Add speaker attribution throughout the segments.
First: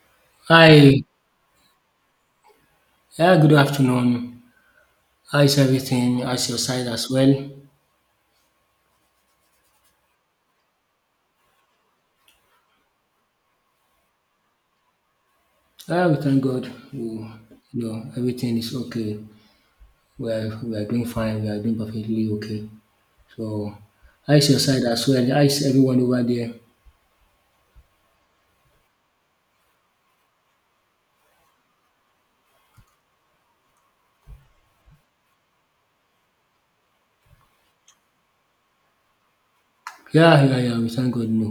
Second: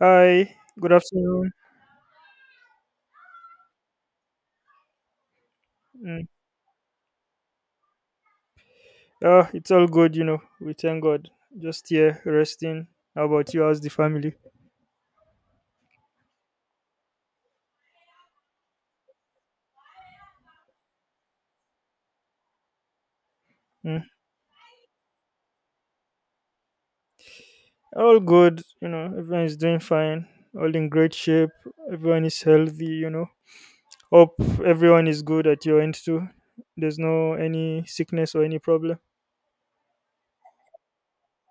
Speaker 1: Hi, good
Speaker 2: Hi,
Speaker 1: afternoon.
Speaker 2: yeah, good afternoon. How is everything?
Speaker 1: Mm.
Speaker 2: How's your side as well?
Speaker 1: It's all good, you know. We thank God. Just here, resting. How about you? How's the family?
Speaker 2: Yeah, we thank God. We, everything is okay. We are doing fine. We are doing perfectly okay. So,
Speaker 1: Mm.
Speaker 2: how is your side as well? How is everyone over there?
Speaker 1: All good, you know. Everyone is doing fine. All in great shape. Everyone is healthy, you know. Hope everyone is good at your end too. There's no any sickness or any problem.
Speaker 2: Yeah, yeah, yeah. We thank God. No,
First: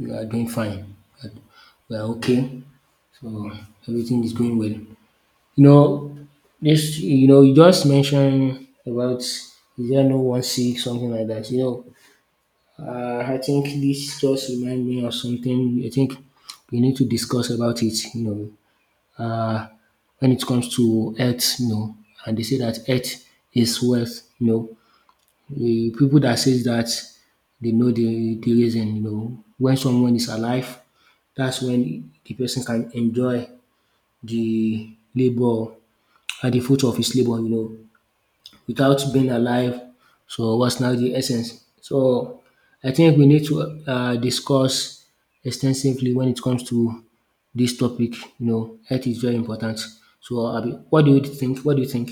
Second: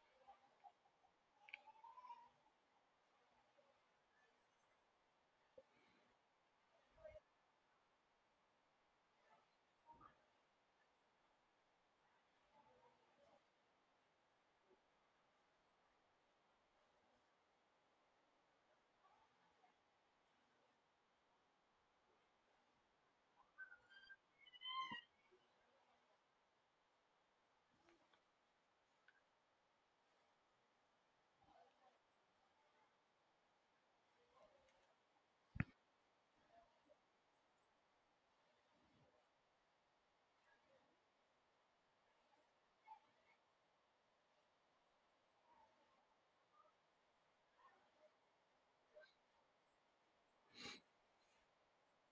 Speaker 2: we are doing fine. But we are okay. So everything is going well. You know, this. You know, you just mentioned about is there no one sick something like that. You know, I think this just remind me of something. I think we need to discuss about it. You know, when it comes to health, you know, and they say that health is wealth. You know, the people that says that they know the reason. You know, when someone is alive, that's when the person can enjoy the labor and the fruit of his labor. You know, without being alive. So what's now the essence? So I think we need to discuss extensively when it comes to this topic. You know, health is very important. So Abi, what do you think? What do you think?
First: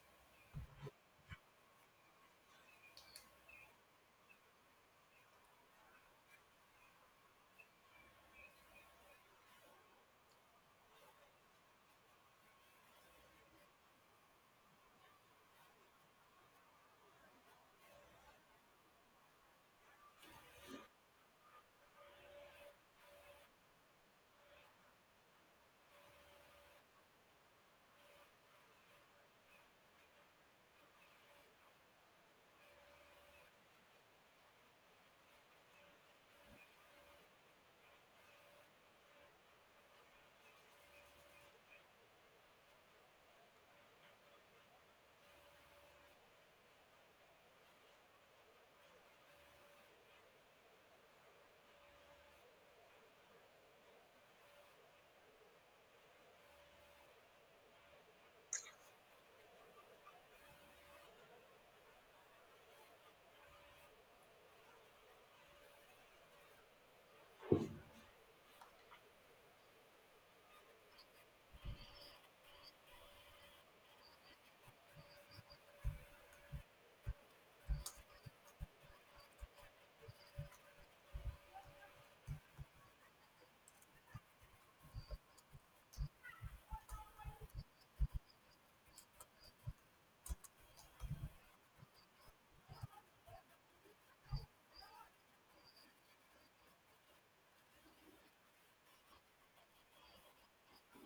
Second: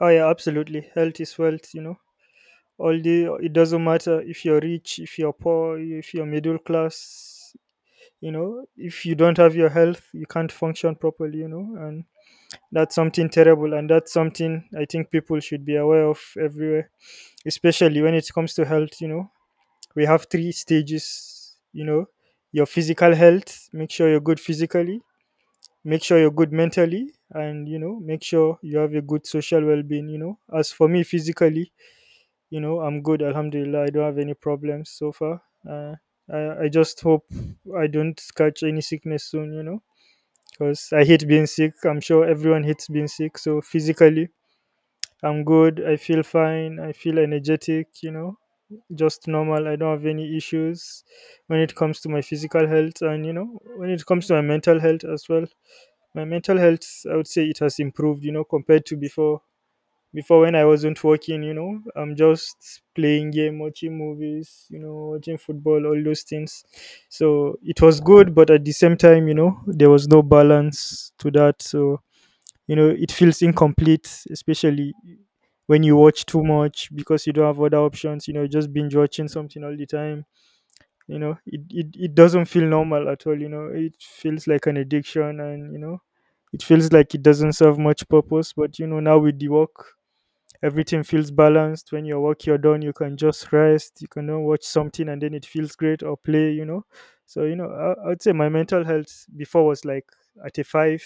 Speaker 1: Oh yeah, absolutely. Health is wealth, you know. All the it doesn't matter if you're rich, if you're poor, if you're middle class. You know, if you don't have your health, you can't function properly, you know, and that's something terrible, and that's something I think people should be aware of everywhere, especially when it comes to health, you know, we have three stages, you know, your physical health, make sure you're good physically, make sure you're good mentally, and you know, make sure you have a good social well-being, you know. As for me, physically, you know, I'm good, alhamdulillah, I don't have any problems so far. uh, I just hope I don't catch any sickness soon, you know, because I hate being sick. I'm sure everyone hates being sick. So physically, I'm good. I feel fine. I feel energetic, you know, just normal. I don't have any issues when it comes to my physical health, and, you know, when it comes to my mental health as well. My mental health, I would say it has improved, you know, compared to before, before when I wasn't working, you know, I'm just playing game, watching movies, you know, watching football, all those things. So it was good, but at the same time, you know, there was no balance to that. So, you know, it feels incomplete, especially when you watch too much because you don't have other options, you know, just binge watching something all the time. You know, it doesn't feel normal at all, you know. It feels like an addiction, and you know, it feels like it doesn't serve much purpose. But you know, now with the work, everything feels balanced. When your work you're done, you can just rest, you can watch something and then it feels great, or play, you know. So you know, I, I'd say my mental health before was like at a five,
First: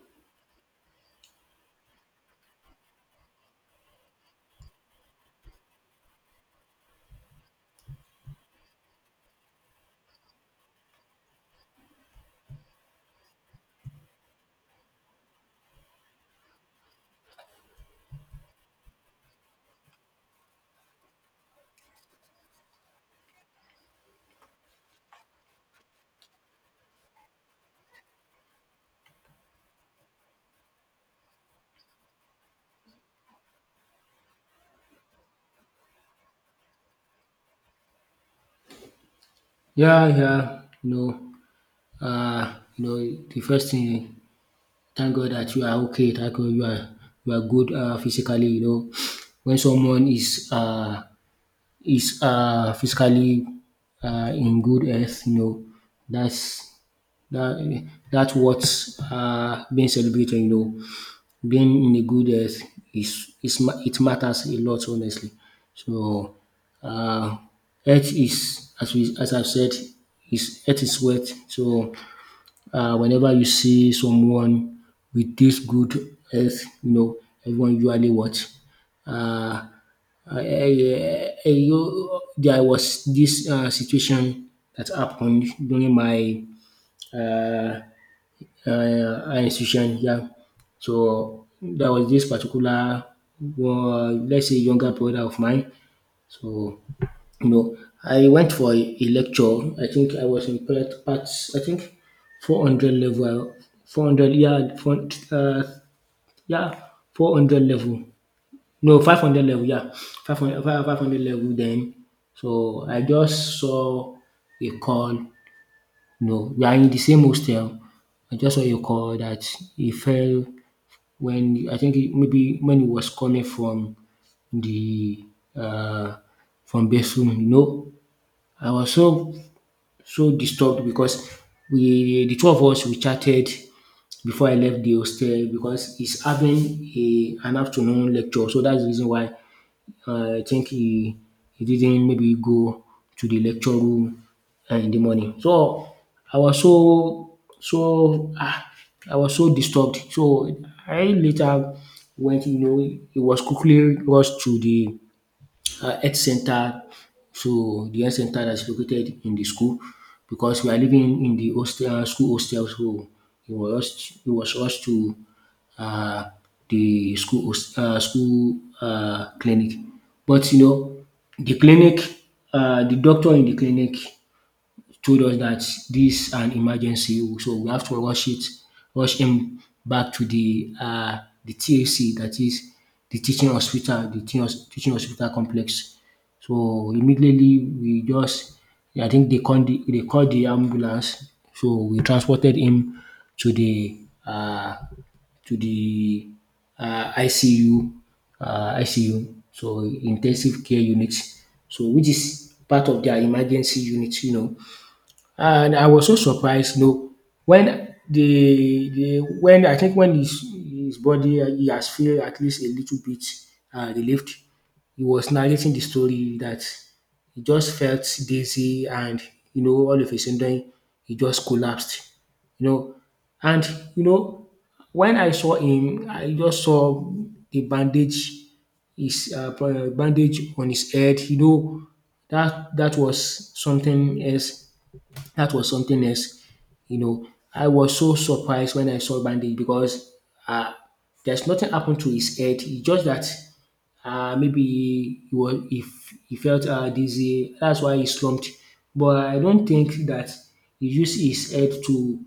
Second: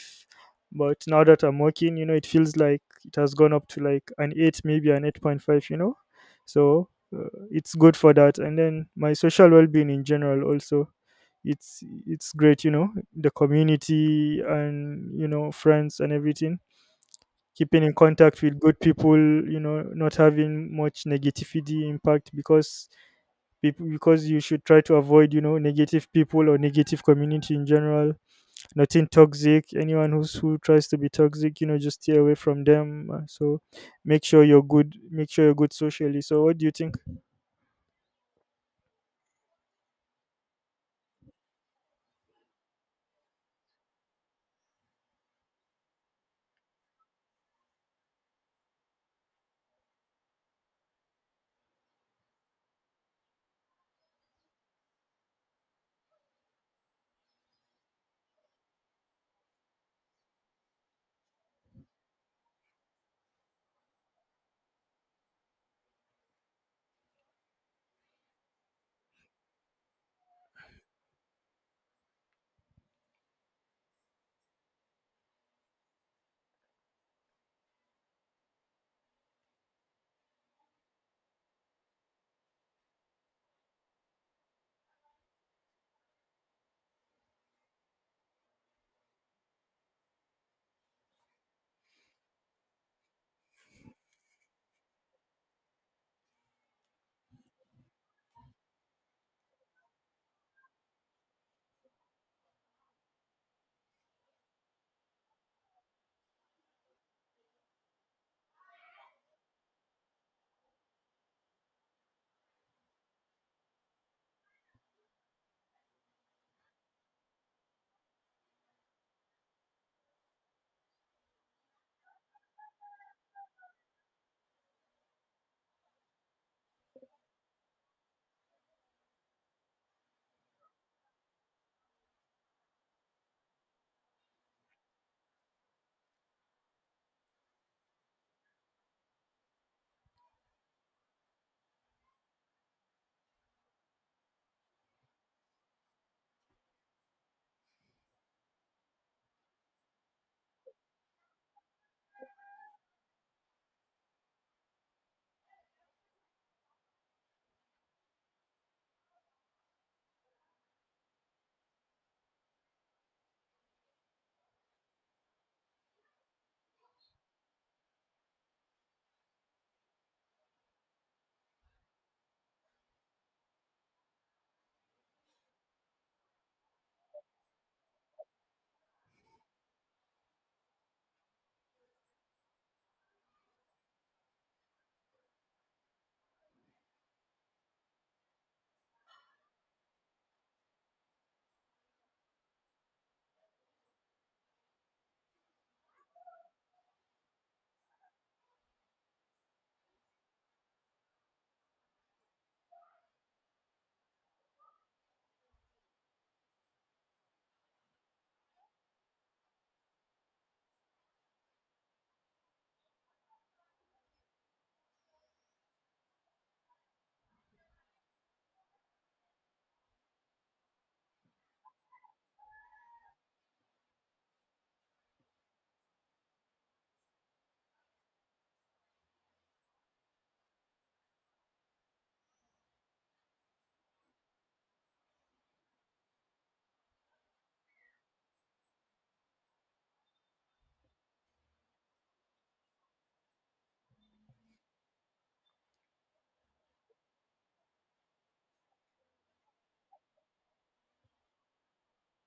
Speaker 1: but now that I'm working, you know, it feels like it has gone up to like an eight, maybe an 8.5, you know. So it's good for that, and then my social well-being in general also, it's great, you know, the community and you know friends and everything, keeping in contact with good people, you know, not having much negativity impact because people, because you should try to avoid, you know, negative people or negative community in general, nothing toxic, anyone who's who tries to be toxic, you know, just stay away from them. So make sure you're good, make sure you're good socially. So what do you think?
Speaker 2: Yeah, yeah. You know, the first thing, thank God that you are okay. Thank God you are good physically. You know, when someone is physically in good health, you know, that's that's what's being celebrated, you know. Being in a good health is it matters a lot, honestly. So uh, health is, as we as I've said, is health is wealth. So whenever you see someone with this good health, you know, everyone usually what. Uh, there was this situation that happened during my uh, institution, yeah. So there was this particular one, let's say, younger brother of mine. So you know, I went for a lecture. I think I was in part I think 400 level, 400 yeah, four um yeah 400 level, no 500 level, yeah, 500 level then. So I just saw a call, no, we are in the same hostel. I just want to call that he fell when, I think he, maybe when he was coming from the uh, from bathroom. You know, I was so disturbed because we, the two of us, we chatted before I left the hostel because he's having a an afternoon lecture, so that's the reason why, I think he didn't maybe go to the lecture room in the morning. So I was so I was so disturbed. So I later went, you know, it was quickly rushed to the health center, so the health center that is located in the school because we are living in the hostel, school hostel. So he was rushed to uh, the school clinic. But you know, the clinic, the doctor in the clinic told us that this is an emergency, so we have to rush it, rush him back to the TAC, that is the teaching hospital, the teaching hospital complex. So immediately, we just, I think they called they called the ambulance. So we transported him to the uh, to the ICU, ICU. So intensive care unit. So which is part of their emergency unit, you know. And I was so surprised, you know, when the when I think when his body, he has feel at least a little bit relieved, he was narrating the story that he just felt dizzy, and you know, all of a sudden he just collapsed, you know, and you know, when I saw him, I just saw the bandage, his bandage on his head, you know, that that was something else, that was something else. You know, I was so surprised when I saw bandage because, uh, there's nothing happened to his head. It's just that maybe he was, if he felt dizzy, that's why he slumped. But I don't think that he used his head to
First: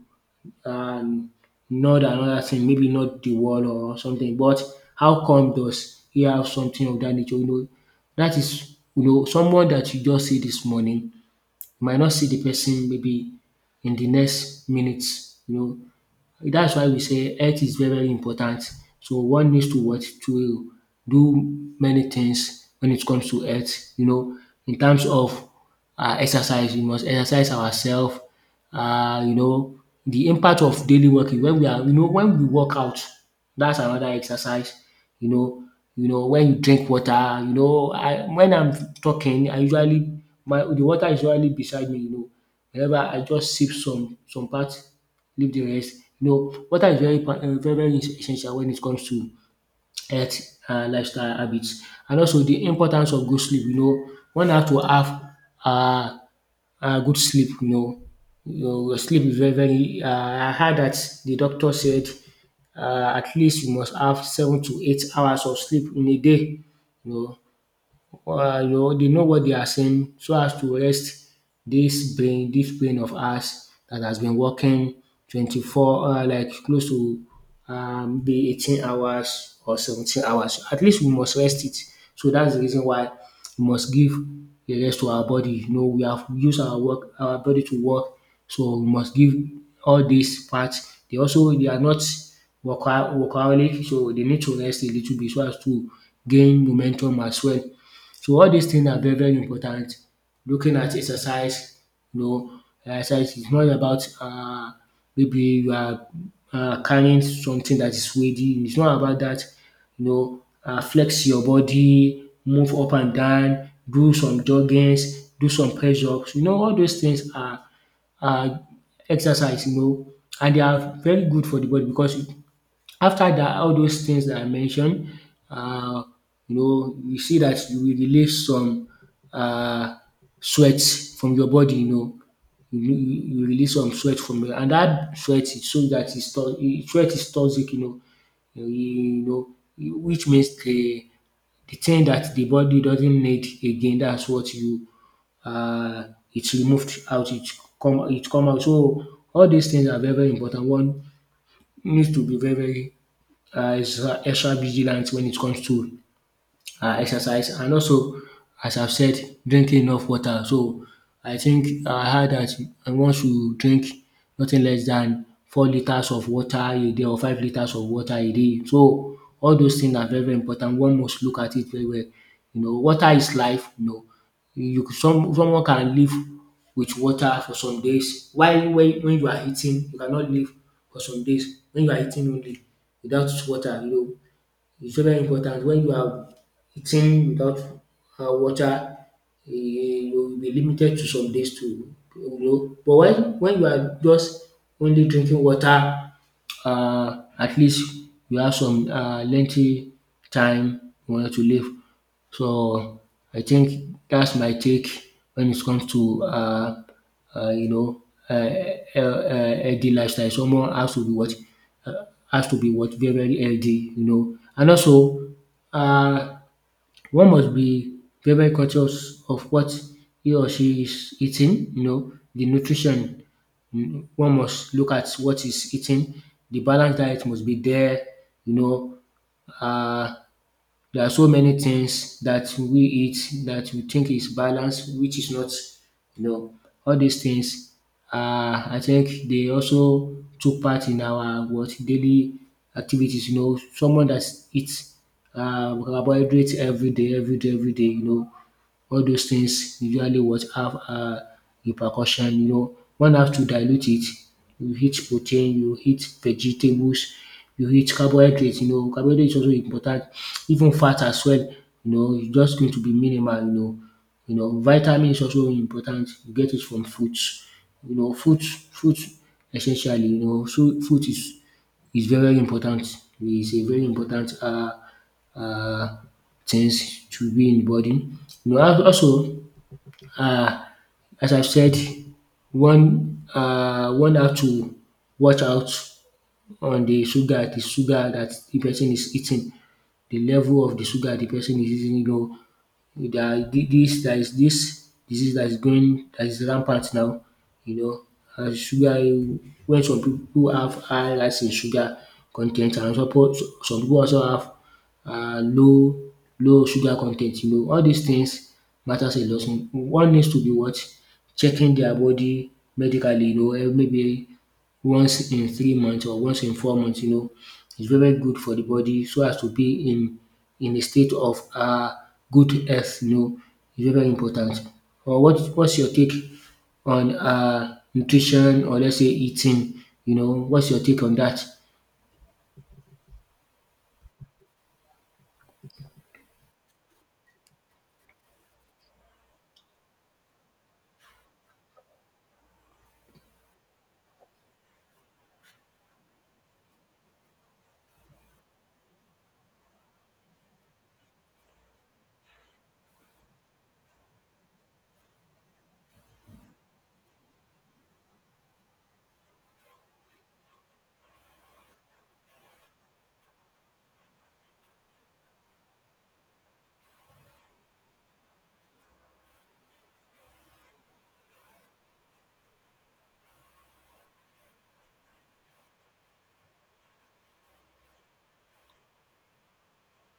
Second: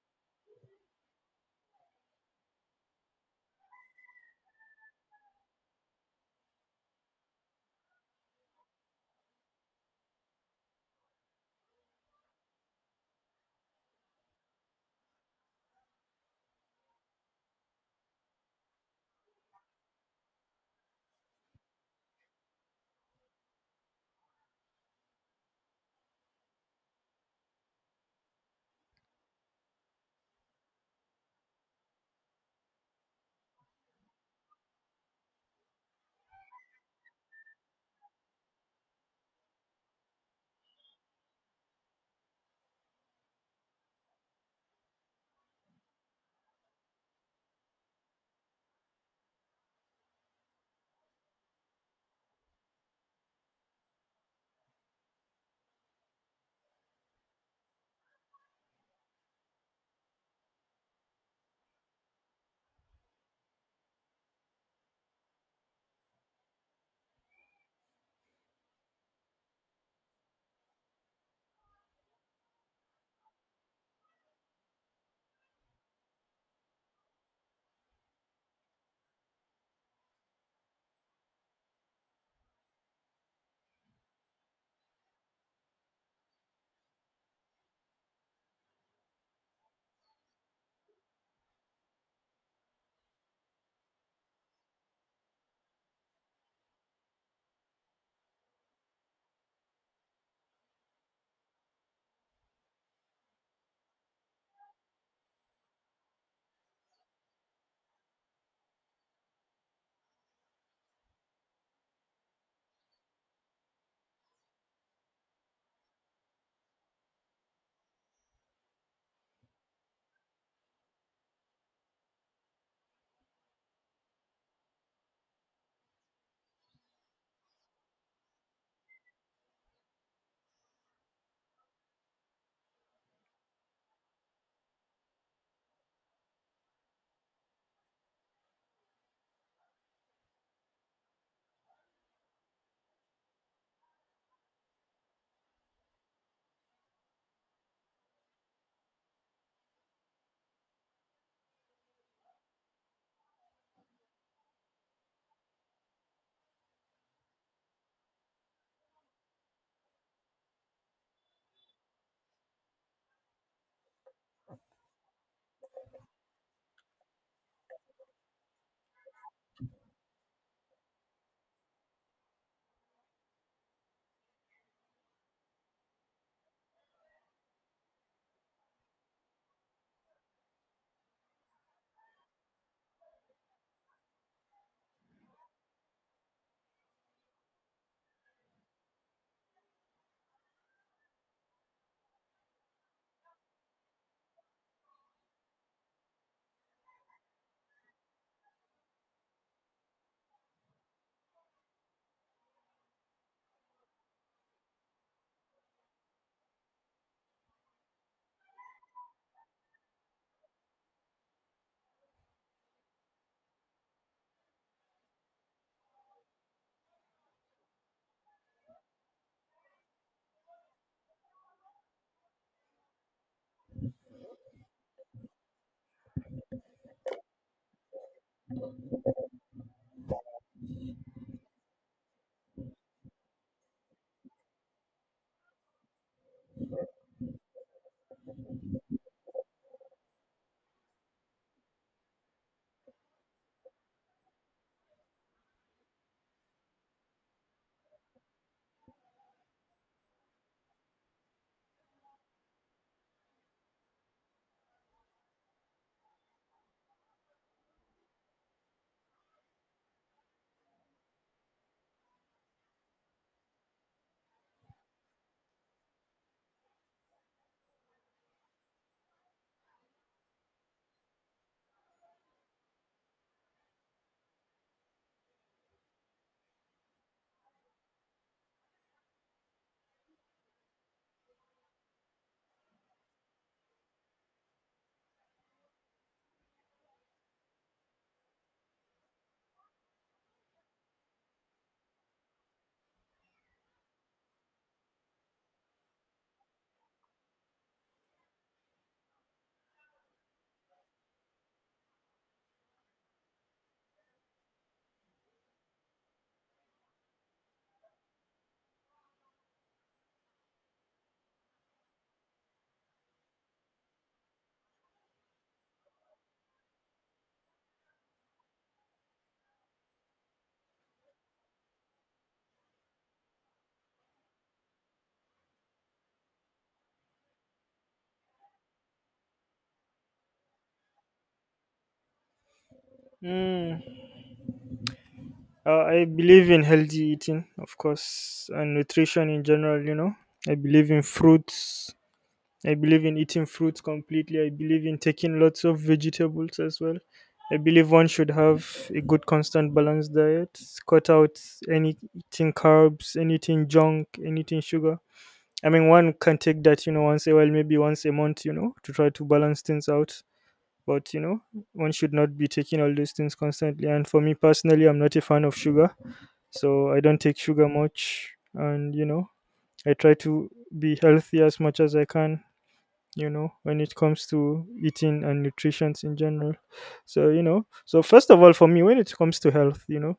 Speaker 2: um, nod another thing, maybe not the wall or something. But how come does he have something of that nature? You know, that is, you know, someone that you just see this morning might not see the person maybe in the next minutes, you know, that's why we say health is very, very important. So one needs to what, to do many things when it comes to health. You know, in terms of exercise, we must exercise ourselves. You know, the impact of daily working when we are, you know, when we work out, that's another exercise. You know, you know, when you drink water. You know, I when I'm talking, I usually, my the water is usually beside me. You know, whenever I just sip some part, leave the rest. You know, water is very impor very very essential when it comes to health and lifestyle habits. And also the importance of good sleep, you know, one have to have um good sleep, you know. Your sleep is very very, I heard that the doctor said, um at least you must have 7 to 8 hours of sleep in a day, you know, you know, they know what they are saying, so as to rest this brain of ours that has been working 24, like close to, be 18 hours or 17 hours. At least we must rest it. So that's the reason why we must give a rest to our body. You know, we have used our body to work, so we must give all these parts. They also, they are not workaholic, so they need to rest a little bit so as to gain momentum as well. So all these things are very very important. Looking at exercise, you know, exercise is not about, maybe you are carrying something that is weighty, it's not about that. You know, flex your body, move up and down, do some joggings, do some press ups. You know, all those things are exercise, you know, and they are very good for the body because after that, all those things that I mentioned, um you know, you see that you will release some um sweat from your body, you know, you release some sweat from your, and that sweat shows dat is so that it's sweat is toxic, you know, you know, which means the thing that the body doesn't need again, that's what you, it's removed out, it come out. So all these things are very very important. One needs to be very very is extra vigilant when it comes to exercise, and also, as I've said, drinking enough water. So I think, I heard that one should drink nothing less than 4 liters of water a day or 5 liters of water a day. So all those things are very very important. One must look at it very well. You know, water is life. You know, some someone can live with water for some days, while when you are eating, you cannot live for some days when you are eating only without water. You know, it's very important, when you are eating without water, um you will be limited to some days to, you know, but when you are just only drinking water, at least you have some lengthy time you want to live. So I think that's my take when it comes to you know, healthy lifestyle. Someone has to be what, uh, has to be what, very very healthy, you know, and also, uh, one must be very, very conscious of what he or she is eating, you know, the nutrition. Mm, one must look at what is eating. The balanced diet must be there, you know. Uh, there are so many things that we eat that we think is balanced, which is not. You know, all these things are, I think, they also took part in our what daily activities. You know, someone that eats carbohydrates every day, every day, every day. You know, all those things usually what have repercussion, you know. One have to dilute it. You eat protein, you eat vegetables, you eat carbohydrates, you know. Carbohydrate is also important. Even fat as well, you know, it's just going to be minimal, you know. You know, vitamin is also important. You get it from fruits. You know, fruit essentially, you know, so fruit is very important. It's a very important uh, things to be in the body. You know, also uh, as I have said one have to watch out on the sugar that the person is eating, the level of the sugar the person is eating, you know. There are this disease that is going, that is rampant now, you know, and sugar, when some people have high rise in sugar con ten t and suppose some people also have um low low sugar con ten t, you know. All these things matters a lot. One needs to be what? Checking their body medically, you know, eh, maybe once in 3 months or once in 4 months, you know. It's very, very good for the body so as to be in a state of good health, you know. It's very, very important. Or what's your take on nutrition, or let's say eating, you know, what's your take on that?
Speaker 1: Mm. I believe in healthy eating, of course, and nutrition in general, you know. I believe in fruits. I believe in eating fruits completely. I believe in taking lots of vegetables as well. I believe one should have a good, constant, balanced diet. Cut out anything carbs, anything junk, anything sugar. I mean, one can take that, you know, once a while, maybe once a month, you know, to try to balance things out. But, you know, one should not be taking all these things constantly. And for me personally, I'm not a fan of sugar, so I don't take sugar much, and you know, I try to be healthy as much as I can. You know, when it comes to eating and nutrition in general. So you know, so first of all, for me, when it comes to health, you know,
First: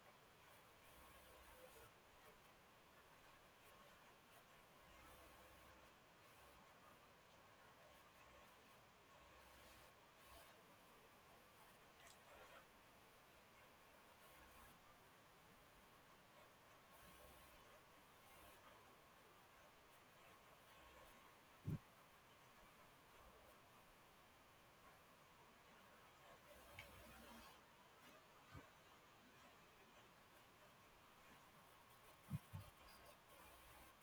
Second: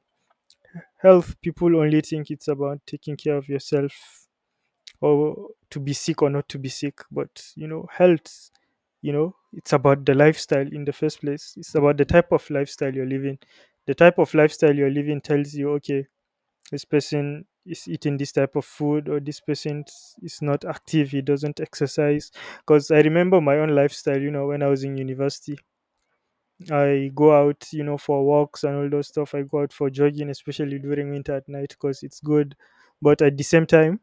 Speaker 1: health, people only think it's about taking care of yourself or to be sick or not to be sick, but you know, health. You know, it's about the lifestyle in the first place. It's about the type of lifestyle you're living. The type of lifestyle you're living tells you, okay, this person is eating this type of food, or this person is not active, he doesn't exercise. Because I remember my own lifestyle, you know, when I was in university, I go out, you know, for walks and all those stuff, I go out for jogging, especially during winter at night, because it's good. But at the same time,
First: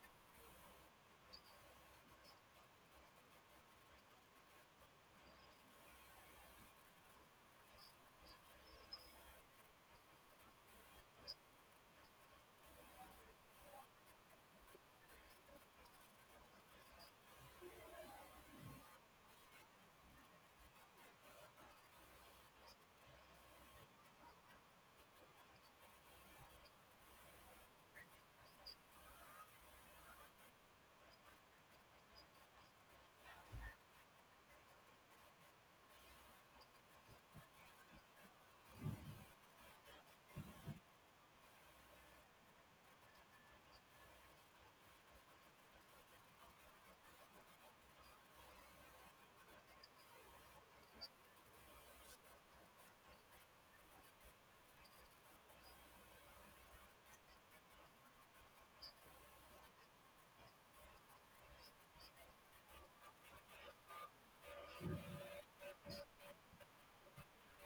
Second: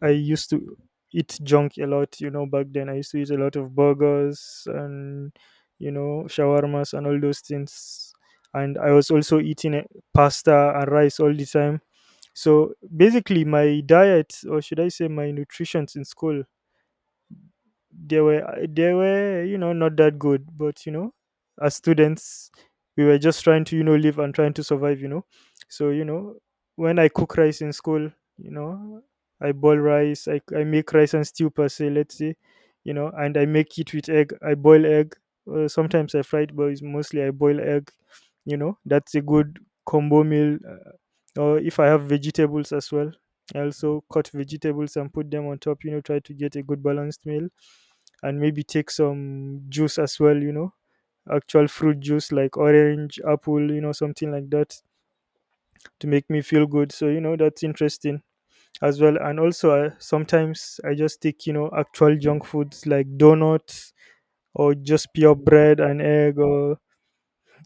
Speaker 1: I used to eat junk a lot, you know, back then I used to eat a lot of burgers and you know shawarmas and all those things, and I was also eating pasta and rice all the time. So basically, my diet, or should I say my nutritions in school, they were you know not that good. But you know, as students, we were just trying to you know live and trying to survive. You know, so you know, when I cook rice in school, you know, I boil rice, I make rice and stew per se, let's say, you know, and I make it with egg. I boil egg. Sometimes I fry it, but it's mostly I boil egg. You know, that's a good combo meal. Or if I have vegetables as well, I also cut vegetables and put them on top, you know, try to get a good balanced meal, and maybe take some juice as well, you know, actual fruit juice like orange, apple, you know, something like that, to make me feel good. So you know, that's interesting as well. And also sometimes I just take, you know, actual junk foods like donuts or just pure bread and egg, or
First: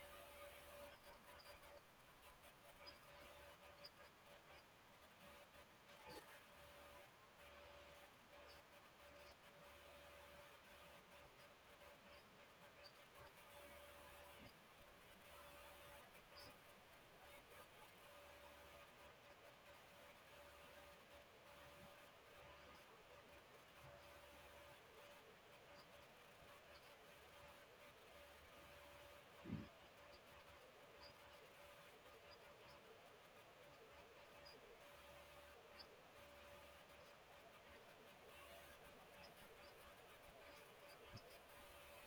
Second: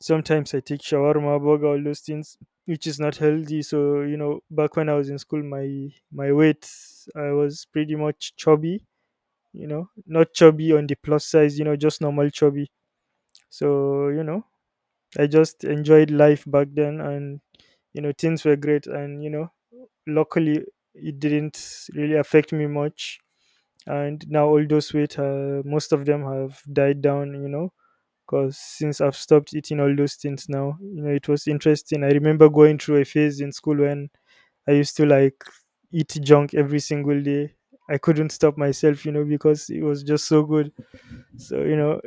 Speaker 1: sometimes I take shawarma, burger, all those things, which is not healthy. So you know, back when I was in school, my weight, I was pretty much chubby. You know, not chubby on the plus size. You know, just normal chubby. So you know, I just enjoyed life back then, and you know, things were great. And you know, luckily, it didn't really affect me much, and now all those weight, most of them have died down, you know, because since I've stopped eating all those things now, you know, it was interesting. I remember going through a phase in school when I used to like eat junk every single day. I couldn't stop myself, you know, because it was just so good. So, you know,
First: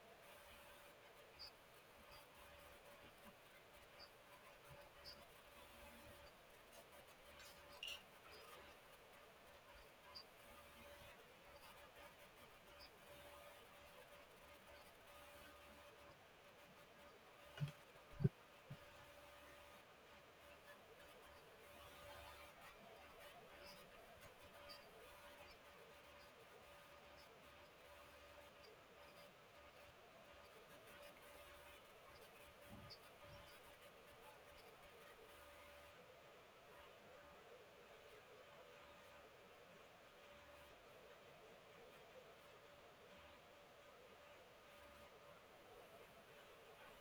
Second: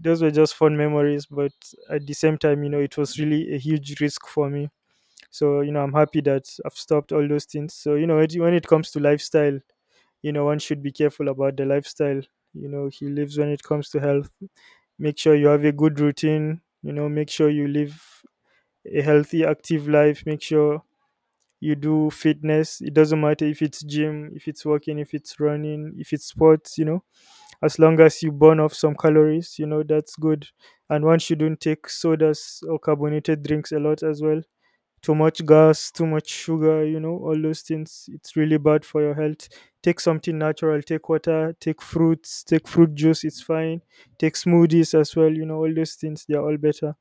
Speaker 1: those were just fun memories, but at the same time, you know, it was really a huge risk for me. So, you know, I'm happy that I've stopped all those things. So, you know, it- when it comes to lifestyle, you know, one should be careful about the lifestyle, you know, he lives. When it comes to health, make sure you have a good routine, you know, make sure you live a healthy active life, make sure you do fitness, it doesn't matter if it's gym, if it's walking, if it's running, if it's sports, you know, as long as you burn off some calories, you know, that's good. And one shouldn't take sodas or carbonated drinks a lot as well, too much gas, too much sugar, you know, all those things. It's really bad for your health. Take something natural, take water, take fruits, take fruit juice, it's fine. Take smoothies as well, you know, all those things, they're all better.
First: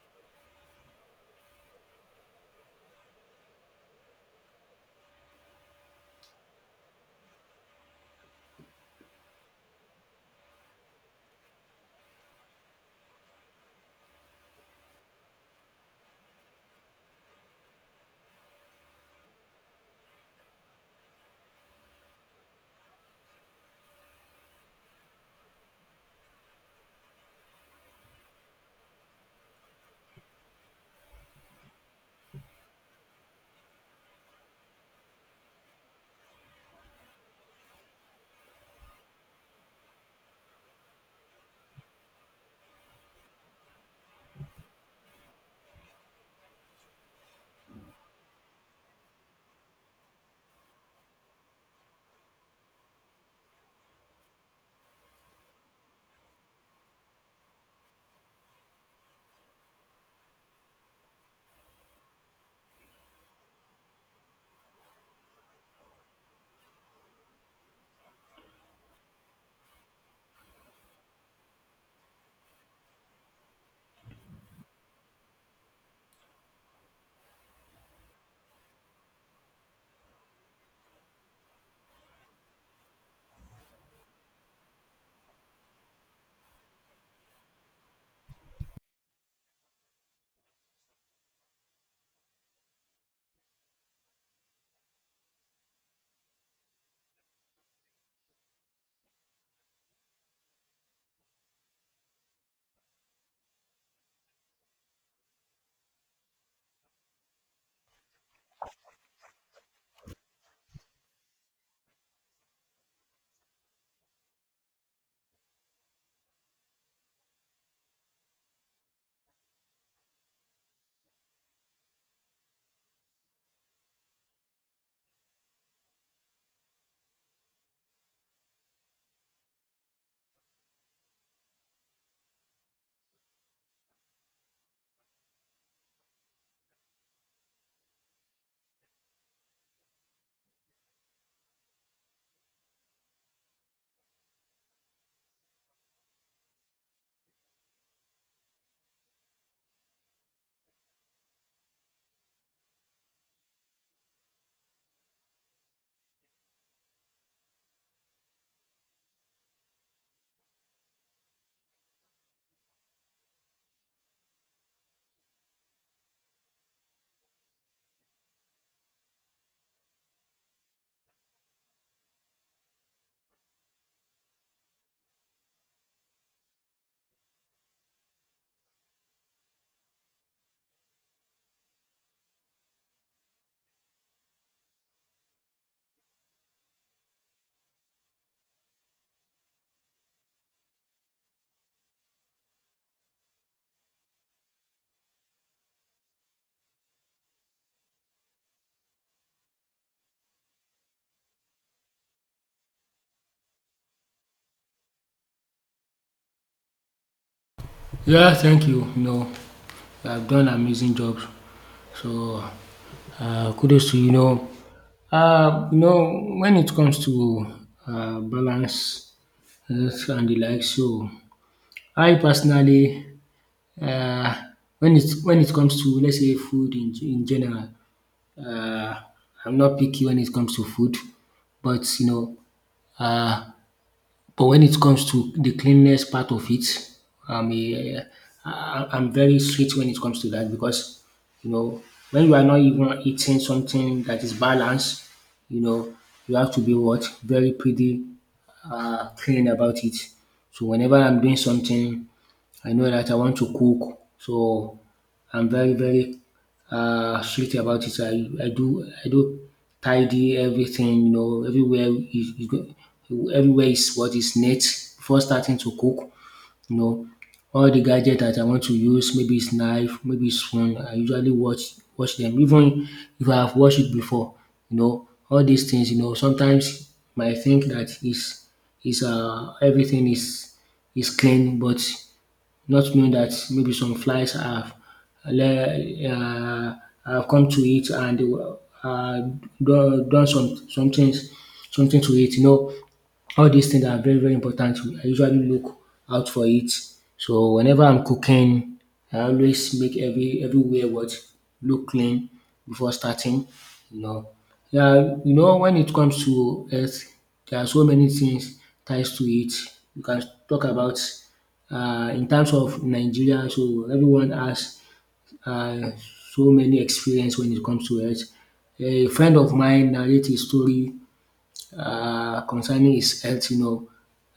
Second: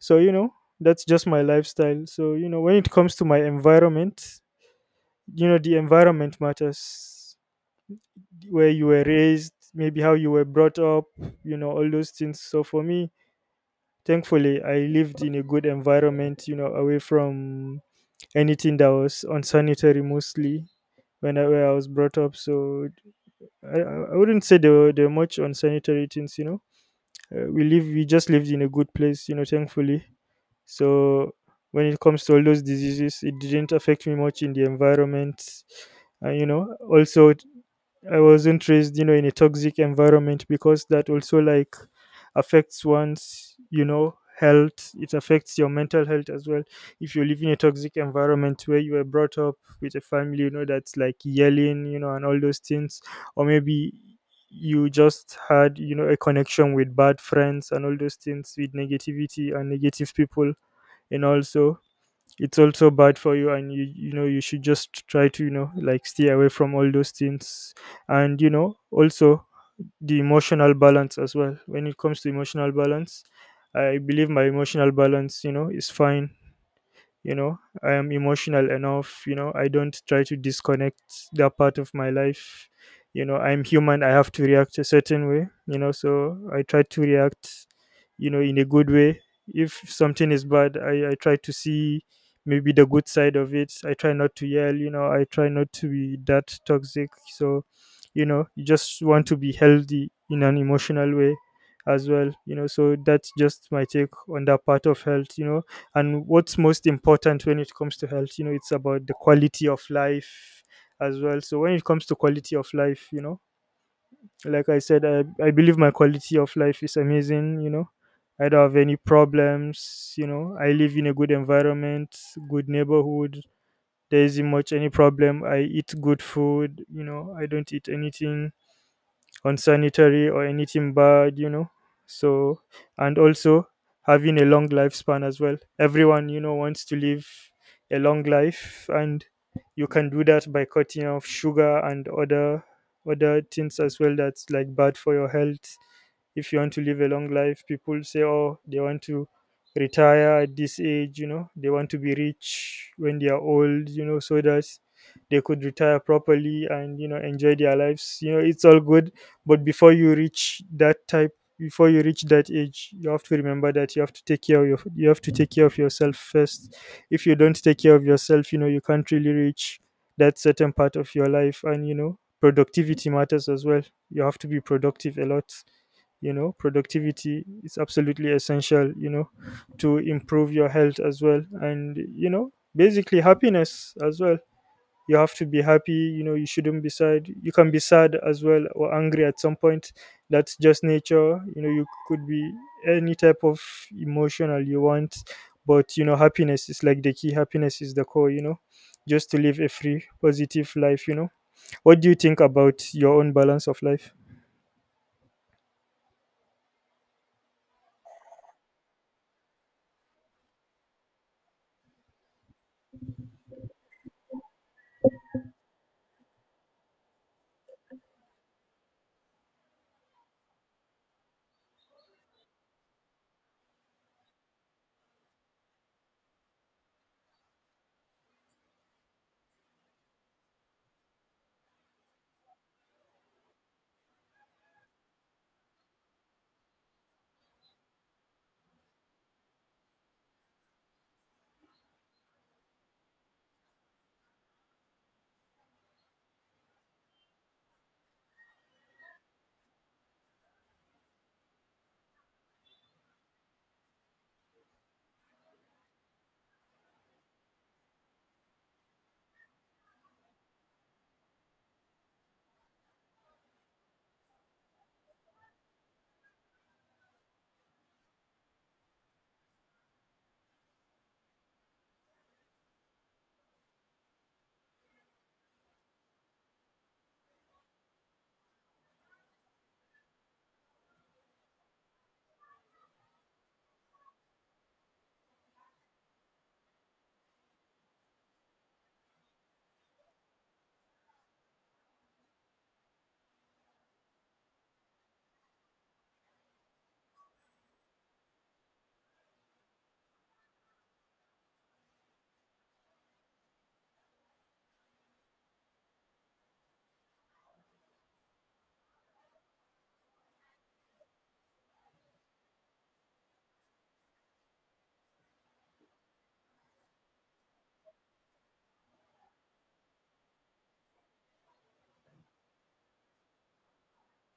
Speaker 1: So, you know, that's just my lifestyle. So, you know, when it comes to my environment, you know, the environment matters, where you were raised, maybe how you were brought up, you know, all those things. So, for me, thankfully, I lived in a good environment, you know, away from anything that was unsanitary mostly, where I was brought up. So I wouldn't say there were much unsanitary things, you know. We just lived in a good place, you know, thankfully. So when it comes to all those diseases, it didn't affect me much in the environment. And, you know, also I wasn't raised, you know, in a toxic environment, because that also like affects one's, you know, health. It affects your mental health as well. If you live in a toxic environment where you were brought up with a family, you know, that's like yelling, you know, and all those things, or maybe you just had, you know, a connection with bad friends and all those things with negativity and negative people, and also it's also bad for you. And you know you should just try to, you know, like stay away from all those things. And, you know, also the emotional balance as well. When it comes to emotional balance, I believe my emotional balance, you know, is fine. You know, I am emotional enough. You know, I don't try to disconnect that part of my life. You know, I'm human, I have to react a certain way. You know, so I try to react, you know, in a good way. If something is bad, I try to see maybe the good side of it. I try not to yell. You know, I try not to be that toxic. So, you know, you just want to be healthy in an emotional way as well. You know, so that's just my take on that part of health. You know, and what's most important when it comes to health, you know, it's about the quality of life as well. So when it comes to quality of life, you know, like I said, I believe my quality of life is amazing. You know, I don't have any problems. You know, I live in a good environment, good neighborhood. There isn't much any problem. I eat good food. You know, I don't eat anything unsanitary or anything bad, you know. So, and also having a long lifespan as well. Everyone, you know, wants to live a long life, and you can do that by cutting off sugar and other things as well that's like bad for your health. If you want to live a long life, people say, oh, they want to retire at this age. You know, they want to be rich when they are old. You know, so that they could retire properly and, you know, enjoy their lives. You know, it's all good. But before you reach that age, you have to remember that you have to take care of yourself first. If you don't take care of yourself, you know, you can't really reach that certain part of your life. And, you know, productivity matters as well. You have to be productive a lot. You know, productivity is absolutely essential, you know, to improve your health as well. And, you know, basically happiness as well. You have to be happy. You know, you shouldn't be sad. You can be sad as well, or angry at some point. That's just nature. You know, you could be any type of emotional you want, but, you know, happiness is like the key. Happiness is the core, you know, just to live a free positive life, you know. What do you think about your own balance of life?
Speaker 2: Yeah, thank you. You know, you have done amazing job. So, kudos to you. You know, uh, you know when it comes to balance, health and the like. So, I personally, uh, when it comes to, let's say, food in general, uh, I'm not picky when it comes to food, but you know, uh, but when it comes to the cleanliness part of it, I'm a, I'm very strict when it comes to that because, you know, when you are not even eating something that is balanced, you know, you have to be what? Very pretty clean about it. So whenever I'm doing something, I know that I want to cook. So I'm very, very strict about it. So I do tidy everything, you know, everywhere everywhere is what is neat before starting to cook. You know, all the gadget that I want to use, maybe it's knife, maybe it's spoon. I usually watch them, even if I have watched it before. You know, all these things. You know, sometimes you might think that is everything is clean, but not knowing that maybe some flies have le- uh, have come to it and uh done some things something to it, you know. All these things are very, very important. I usually look out for it. So whenever I'm cooking, I always make everywhere what look clean before starting. You know, yeah, you know, when it comes to health, there are so many things ties to it. You can talk about, in terms of Nigeria. So everyone has uh, so many experience when it comes to health. A friend of mine narrate his story concerning his health, you know,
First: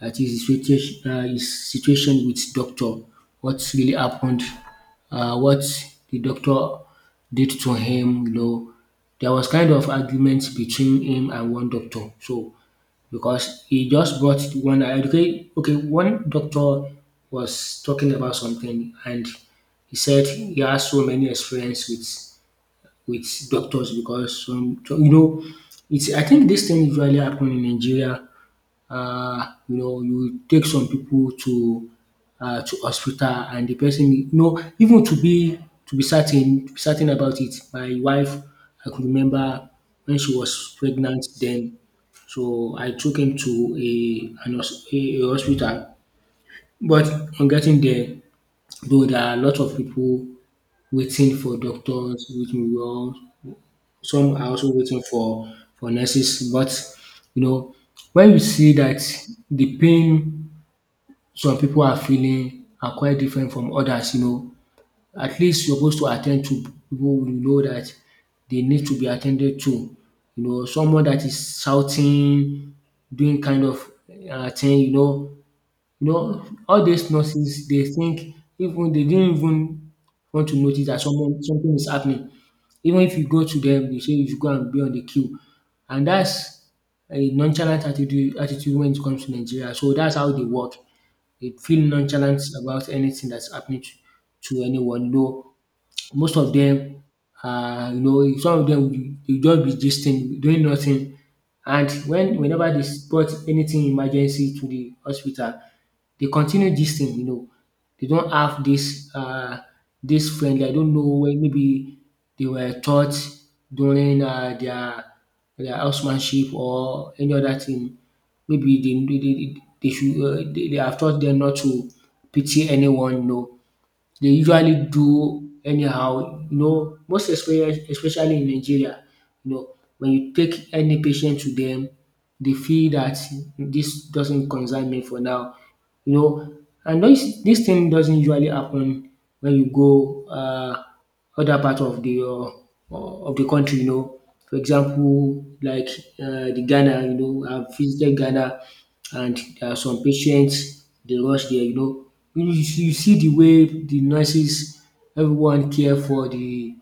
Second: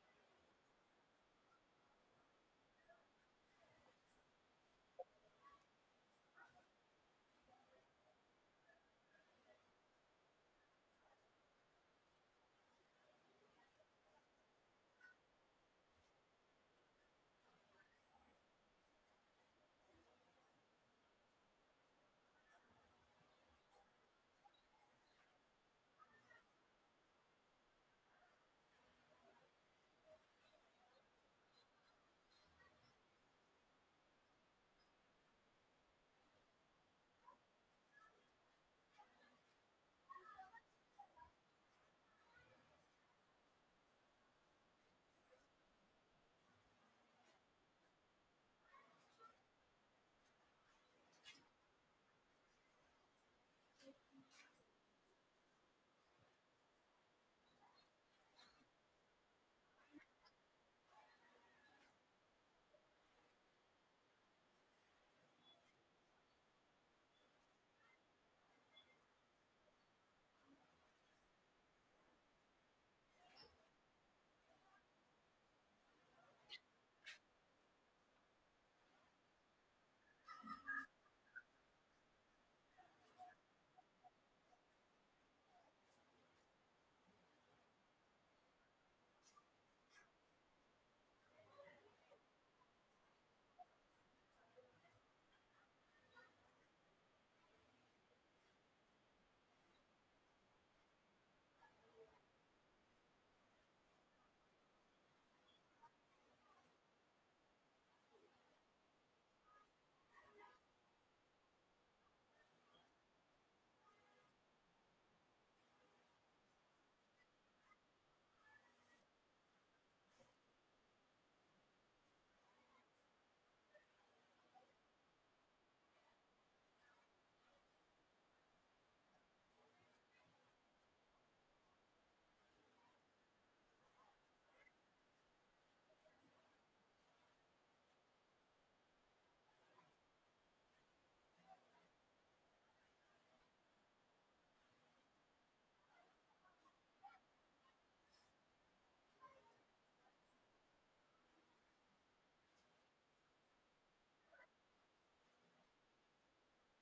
Speaker 2: dat his situation, his situation with doctor. What really happened, what the doctor did to him, you know. There was kind of argument between him and one doctor. So because he just brought one, one doctor was talking about something and he said he has so many experience with doctors, because some, so, you know, it's, I think this thing usually happen in Nigeria. You know, you take some people to hospital and the person, you know, even to be certain about it. My wife, I could remember when she was pregnant then, so I took him to a hospital, but on getting there, though there are a lot of people waiting for doctors, waiting for, some are also waiting for nurses. But you know, when you see that the pain some people are feeling are quite different from others, you know, at least you supposed to attend to people. You know that they need to be attended to. You know, someone that is shouting, doing kind of thing, you know. You know, all these nurses, they think, even they didn't even want to notice that someone something is happening. Even if you go to them, they say you should go and be on the queue. And that's a nonchalant attitude when it comes to Nigeria. So that's how they work. They feel nonchalant about anything that's happening to anyone. No, most of them, you know, some of them, you just be gisting, doing nothing. And whenever they spot anything emergency to the hospital, they continue this thing, you know. They don't have this this friendly. I don't know whe, maybe they were taught during their housemanship or any other thing. Maybe they should, they have taught them not to pity anyone, you know. They usually do anyhow. You know, most especially in Nigeria, you know, when you take any patient to them, they feel that this doesn't concern me for now. You know, and this thing doesn't usually happen when you go other part of the, of the country, you know. For example, like the Ghana, you know, I visited Ghana and there are some patients they rush there, you know. You see the way the nurses, everyone care for the,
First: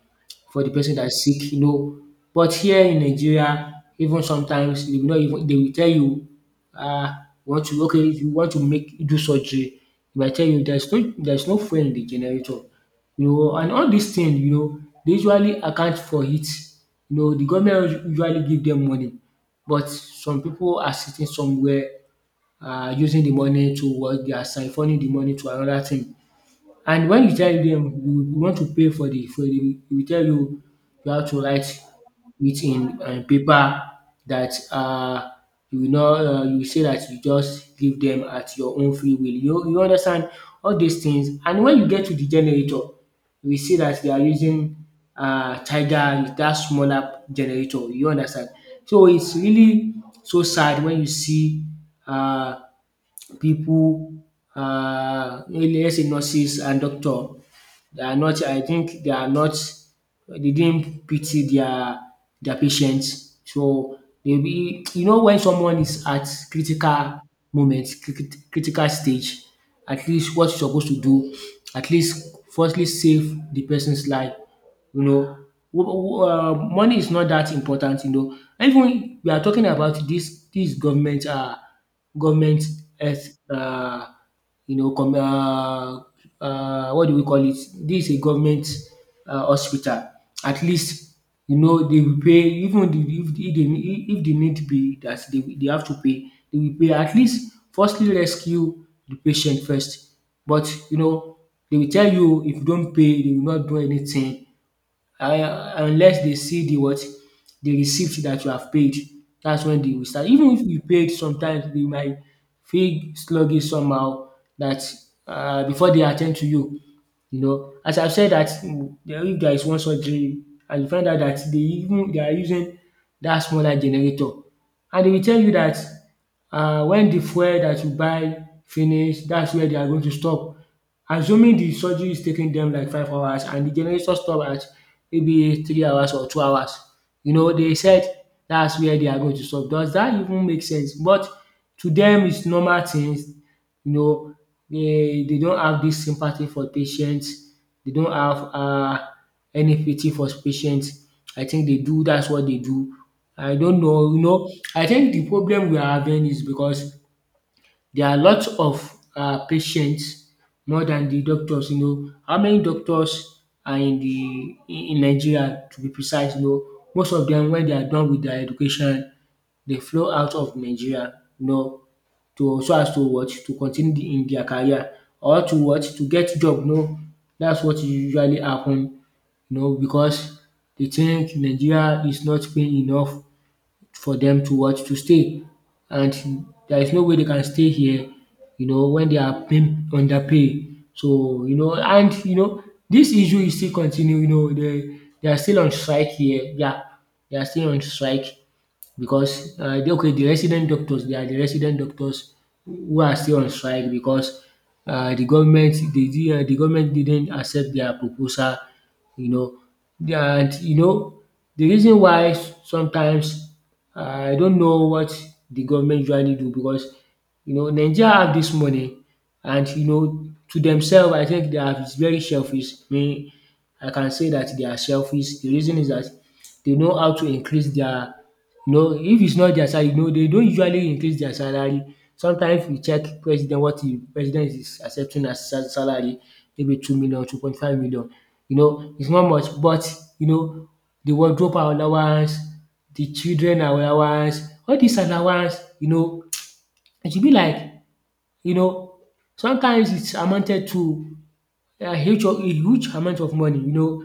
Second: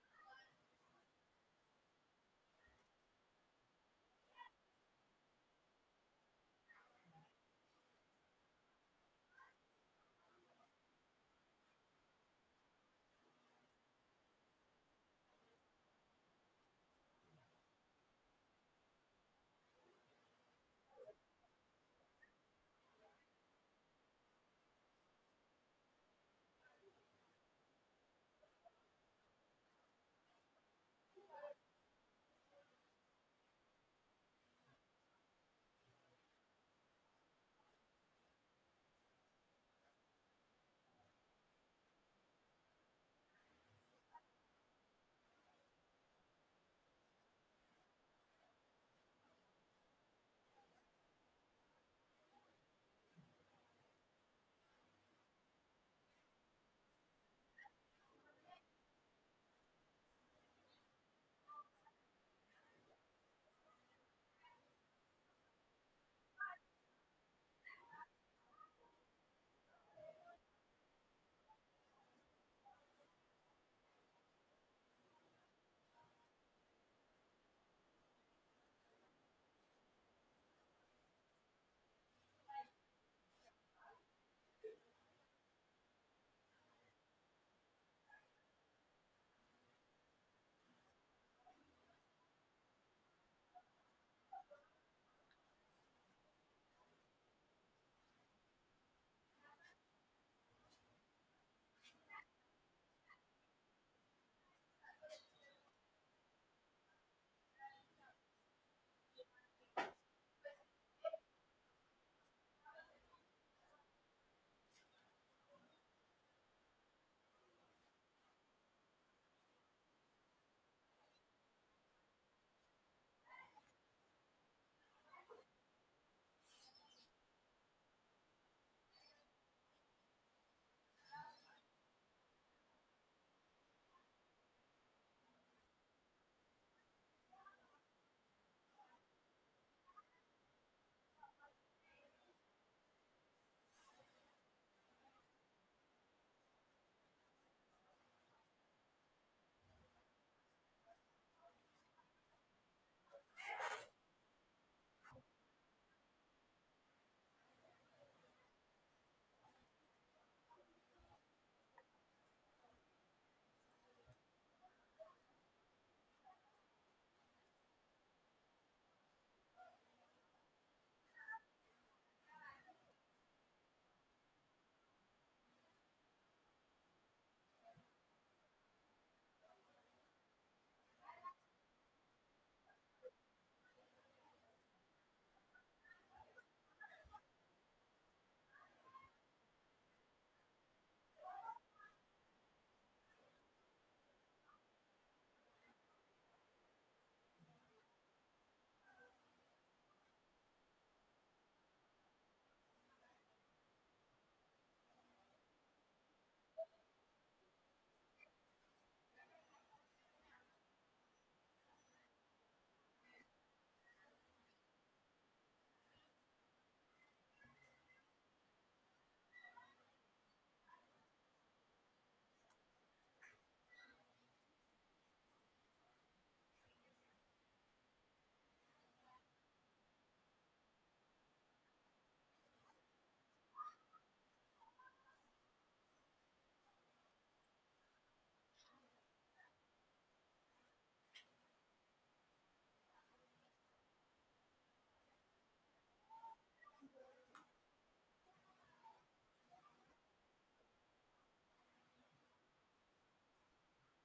Speaker 2: for the person that's sick, you know. But here in Nigeria, even sometimes they will not even dey will tell you, um want to okay, if you want to make do surgery, they might tell you there is no fuel in de generator, you know, and all these things, you know, dey usually account for it, you know. The government usually give them money, but some people are sitting somewhere, using the money towards their, siphonning the money to another thing. And when you tell them you want to pay for the, we tell you you have to write it in paper that, you will not, you say that you just give them at your own free will. You understand all these things. And when you get to the generator, we see that they are using tiger dat smaller generator, you understand. So it's really so sad when you see, um people, let's say nurses and doctor, they are not, I think they are not, they didn't pity their patients. So they be, you know, when someone is at critical moment, critical stage, at least what you're supposed to do, at least firstly save the person's life. You know, money is not that important. You know, even we are talking about this government, government health, you know, com what do we call it? This is a government hospital. At least, you know, they will pay, even the, if the, if they, if the need be dat they have to pay, they will pay. At least firstly rescue the patient first. But you know, they will tell you if you don't pay they will not do anything, um unless they see the what? The receipt that you have paid. That's when they will start. Even if you paid, sometimes they might feel sluggish somehow that, before they attend to you. You know, as I have said that, mm, there-, if there is one surgery and you find out that they, even they are using that smaller generator, and they will tell you that, when the fuel that you buy finish, that's where they are going to stop. Assuming the surgery is taking them like 5 hours and the generator stop at maybe 3 hours or 2 hours. You know, they said that's where they are going to stop. Does that even make sense? But to them, it's normal things, you know. They don't have this sympathy for patients, they don't have any pity for patients. I think they do, that's what they do. I don't know, you know, I think the problem we are having is because there are lots of patients more than the doctors, you know. How many doctors are in the in Nigeria, to be precise, you know. Most of them, when they are done with their education, they flow out of Nigeria, you know, to, so as to what? To continue in their career, or to what? To get job, no, that's what usually happen, you know, because they think Nigeria is not paying enough for them to what? To stay. And there is no way they can stay here, you know, when they are being underpay. So you know, and you know, this issue is still continue, you know. They are still on strike here. Yeah, they are still on strike because okay, the resident doctors, they are the resident doctors who are still on strike because the government the government didn't accept their proposal, you know. And you know, the reason why sometimes I don't know what the government usually do, because you know, Nigeria have this money and you know, to themselves I think they are very selfish. I mean, I can say that they are selfish. The reason is that they know how to increase their— no, if it's not their salary, no, they don't usually increase their salary. Sometimes we check president, what the president is accepting as sa salary, maybe 2 million, 2.5 million, you know, it's not much. But you know, the wardrobe allowance, the children allowance, all dis allowance, you know, it should be like, you know, sometimes it's amounted to a huge amount of money, you know.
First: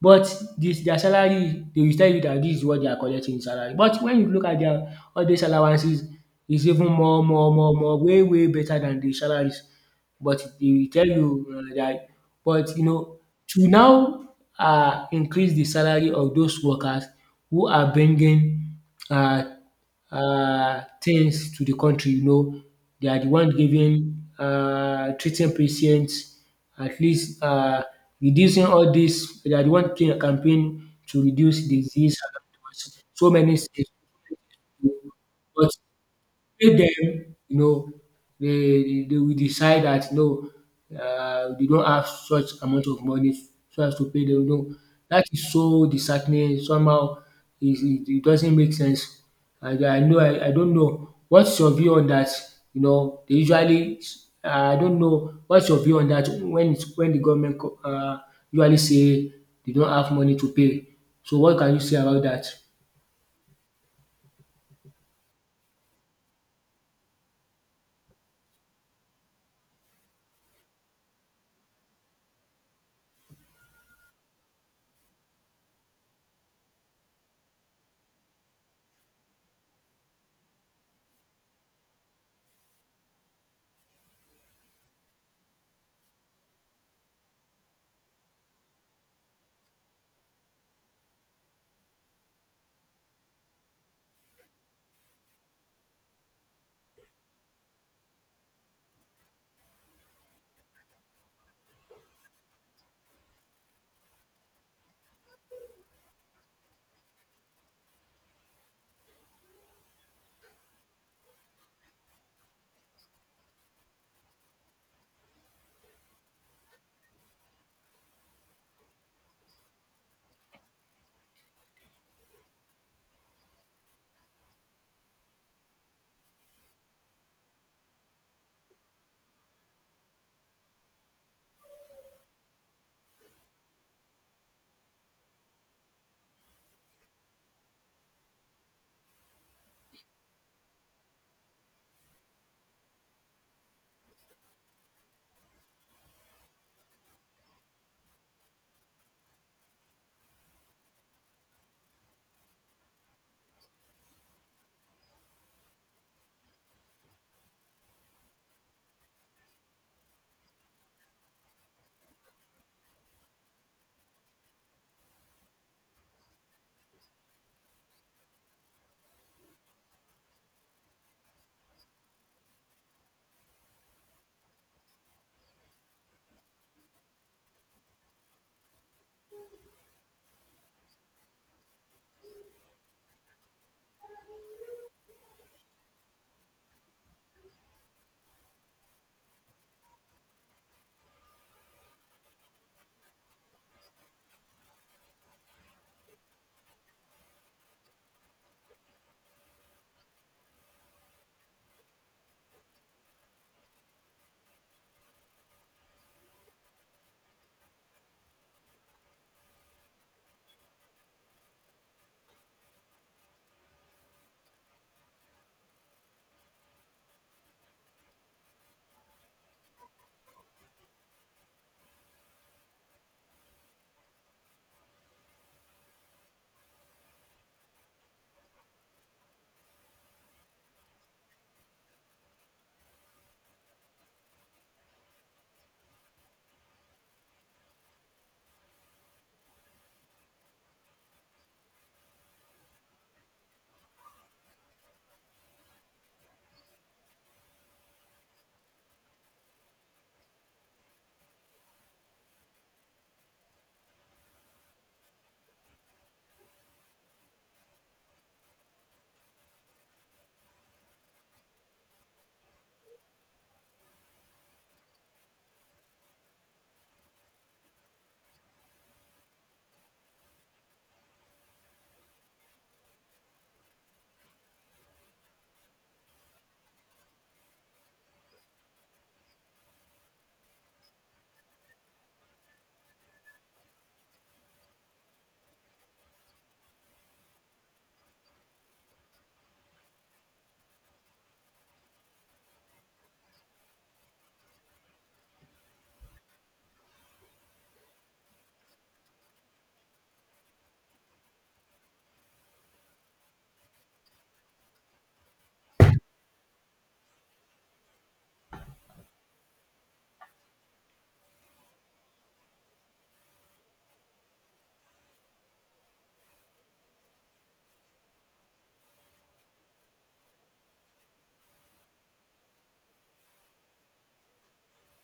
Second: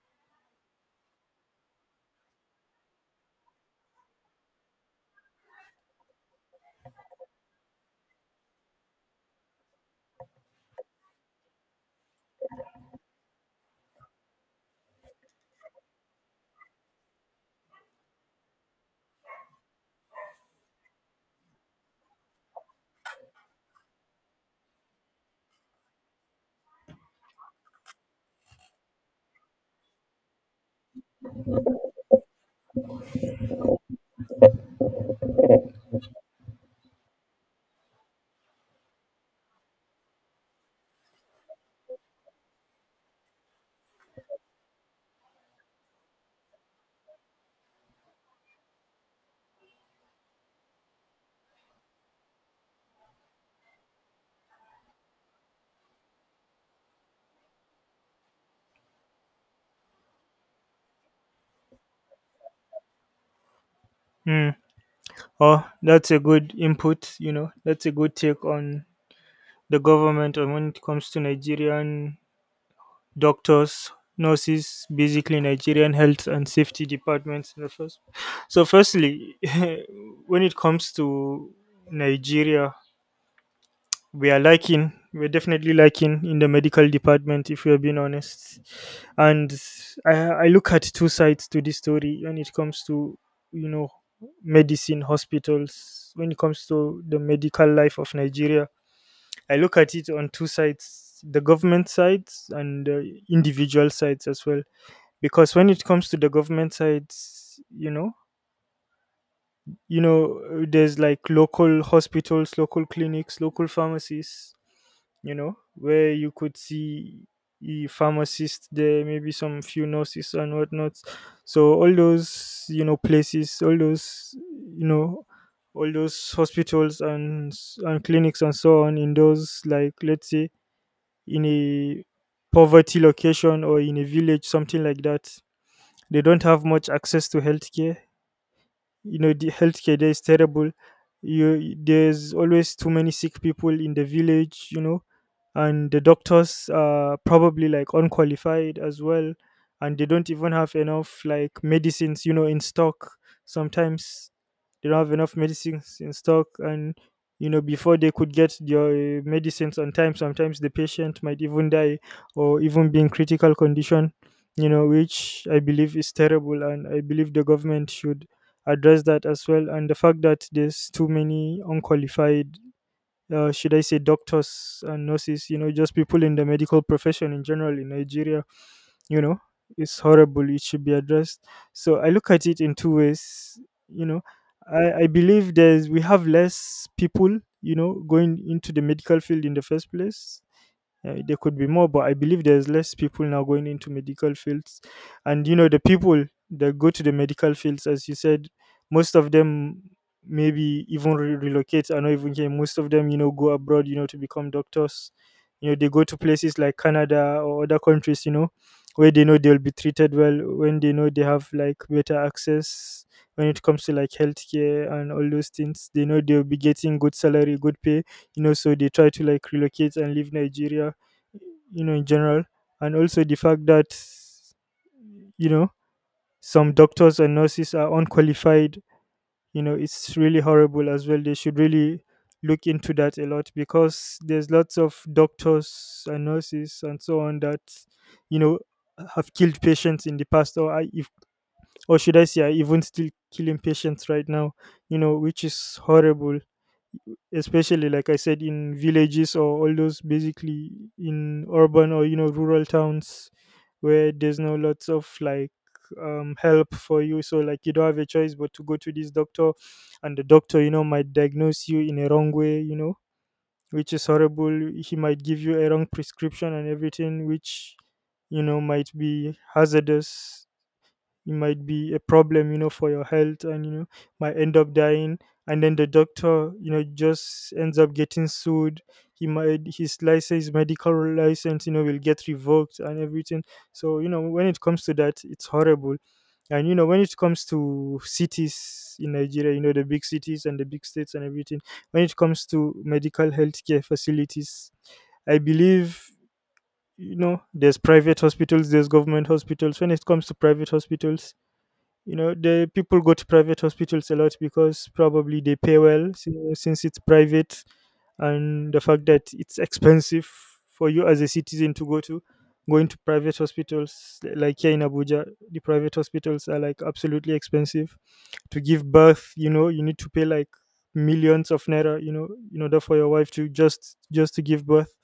Speaker 2: But this their salary, they will tell you that this is what they are collecting in salary. But when you look at their all these allowances, is even more, more, more, more, way, way better than the salaries. But they will tell you that, but you know, to now increase the salary of those workers who are bringing um things to the country, you know. They are the one giving, um, treating patients, at least um, reducing all this. They are the one doing a campaign to reduce disease and so many things. But pay them, you know, they will decide that no, they don't have such amount of money so as to pay them. No, that is so disheartening somehow. It doesn't make sense. And I know, I don't know what's your view on that? You know, they usually I don't know what's your view on that, when it's when the government co usually say they don't have money to pay. So what can you say about that?
Speaker 1: Hmm. Oh, that's a good input. You know, that's a good take on the government and when it comes to Nigerian doctors, nurses, basically Nigerian health and safety departments in the first. So, firstly, when it comes to Nigeria, we are lacking. We're definitely lacking in the medical department, if we're being honest. And I look at two sides to this story when it comes to, you know, medicine, hospitals, when it comes to the medical life of Nigeria. I look at it on two sides, the government sides and the individual sides as well. Because when it comes to the government sides, you know there's like local hospitals, local clinics, local pharmacies, you know, where you could see a pharmacist there, maybe some few nurses and whatnot. So all those, you know, places, all those, you know, all those hospitals and clinics and so on in those like, let's say, in a poverty location or in a village, something like that, they don't have much access to healthcare. You know, the healthcare there is terrible. You There's always too many sick people in the village, you know. And the doctors are probably like unqualified as well, and they don't even have enough like medicines, you know, in stock sometimes. They don't have enough medicines in stock, and, you know, before they could get their medicines on time, sometimes the patient might even die or even be in critical condition. You know, which I believe is terrible, and I believe the government should address that as well. And the fact that there's too many unqualified, should I say, doctors and nurses, you know, just people in the medical profession in general in Nigeria, you know, it's horrible. It should be addressed. So I look at it in two ways. You know, I believe there's we have less people, you know, going into the medical field in the first place. There could be more, but I believe there's less people now going into medical fields. And, you know, the people that go to the medical fields, as you said, most of them maybe even relocate. I know even here, most of them, you know, go abroad, you know, to become doctors. You know, they go to places like Canada or other countries, you know, where they know they'll be treated well, when they know they have like better access when it comes to like healthcare and all those things. They know they'll be getting good salary, good pay, you know, so they try to like relocate and leave Nigeria, you know, in general. And also the fact that, you know, some doctors and nurses are unqualified, you know, it's really horrible as well. They should really look into that a lot because there's lots of doctors and nurses and so on that, you know, have killed patients in the past, or I- if or should I say, are even still killing patients right now, you know, which is horrible. Especially like I said, in villages or all those, basically in urban or, you know, rural towns where there's no lots of like help for you. So like, you don't have a choice but to go to this doctor, and the doctor, you know, might diagnose you in a wrong way, you know, which is horrible. He might give you a wrong prescription and everything, which, you know, might be hazardous. It might be a problem, you know, for your health, and, you know, might end up dying. And then the doctor, you know, just ends up getting sued. He might His license, medical license, you know, will get revoked and everything. So, you know, when it comes to that, it's horrible. And, you know, when it comes to cities in Nigeria, you know, the big cities and the big states and everything, when it comes to medical healthcare facilities, I believe, you know, there's private hospitals, there's government hospitals. When it comes to private hospitals, you know, the people go to private hospitals a lot because probably they pay well, since it's private, and the fact that it's expensive for you as a citizen to go to going to private hospitals like here in Abuja, the private hospitals are like absolutely expensive. To give birth, you know, you need to pay like millions of naira, you know, in order for your wife to just to give birth,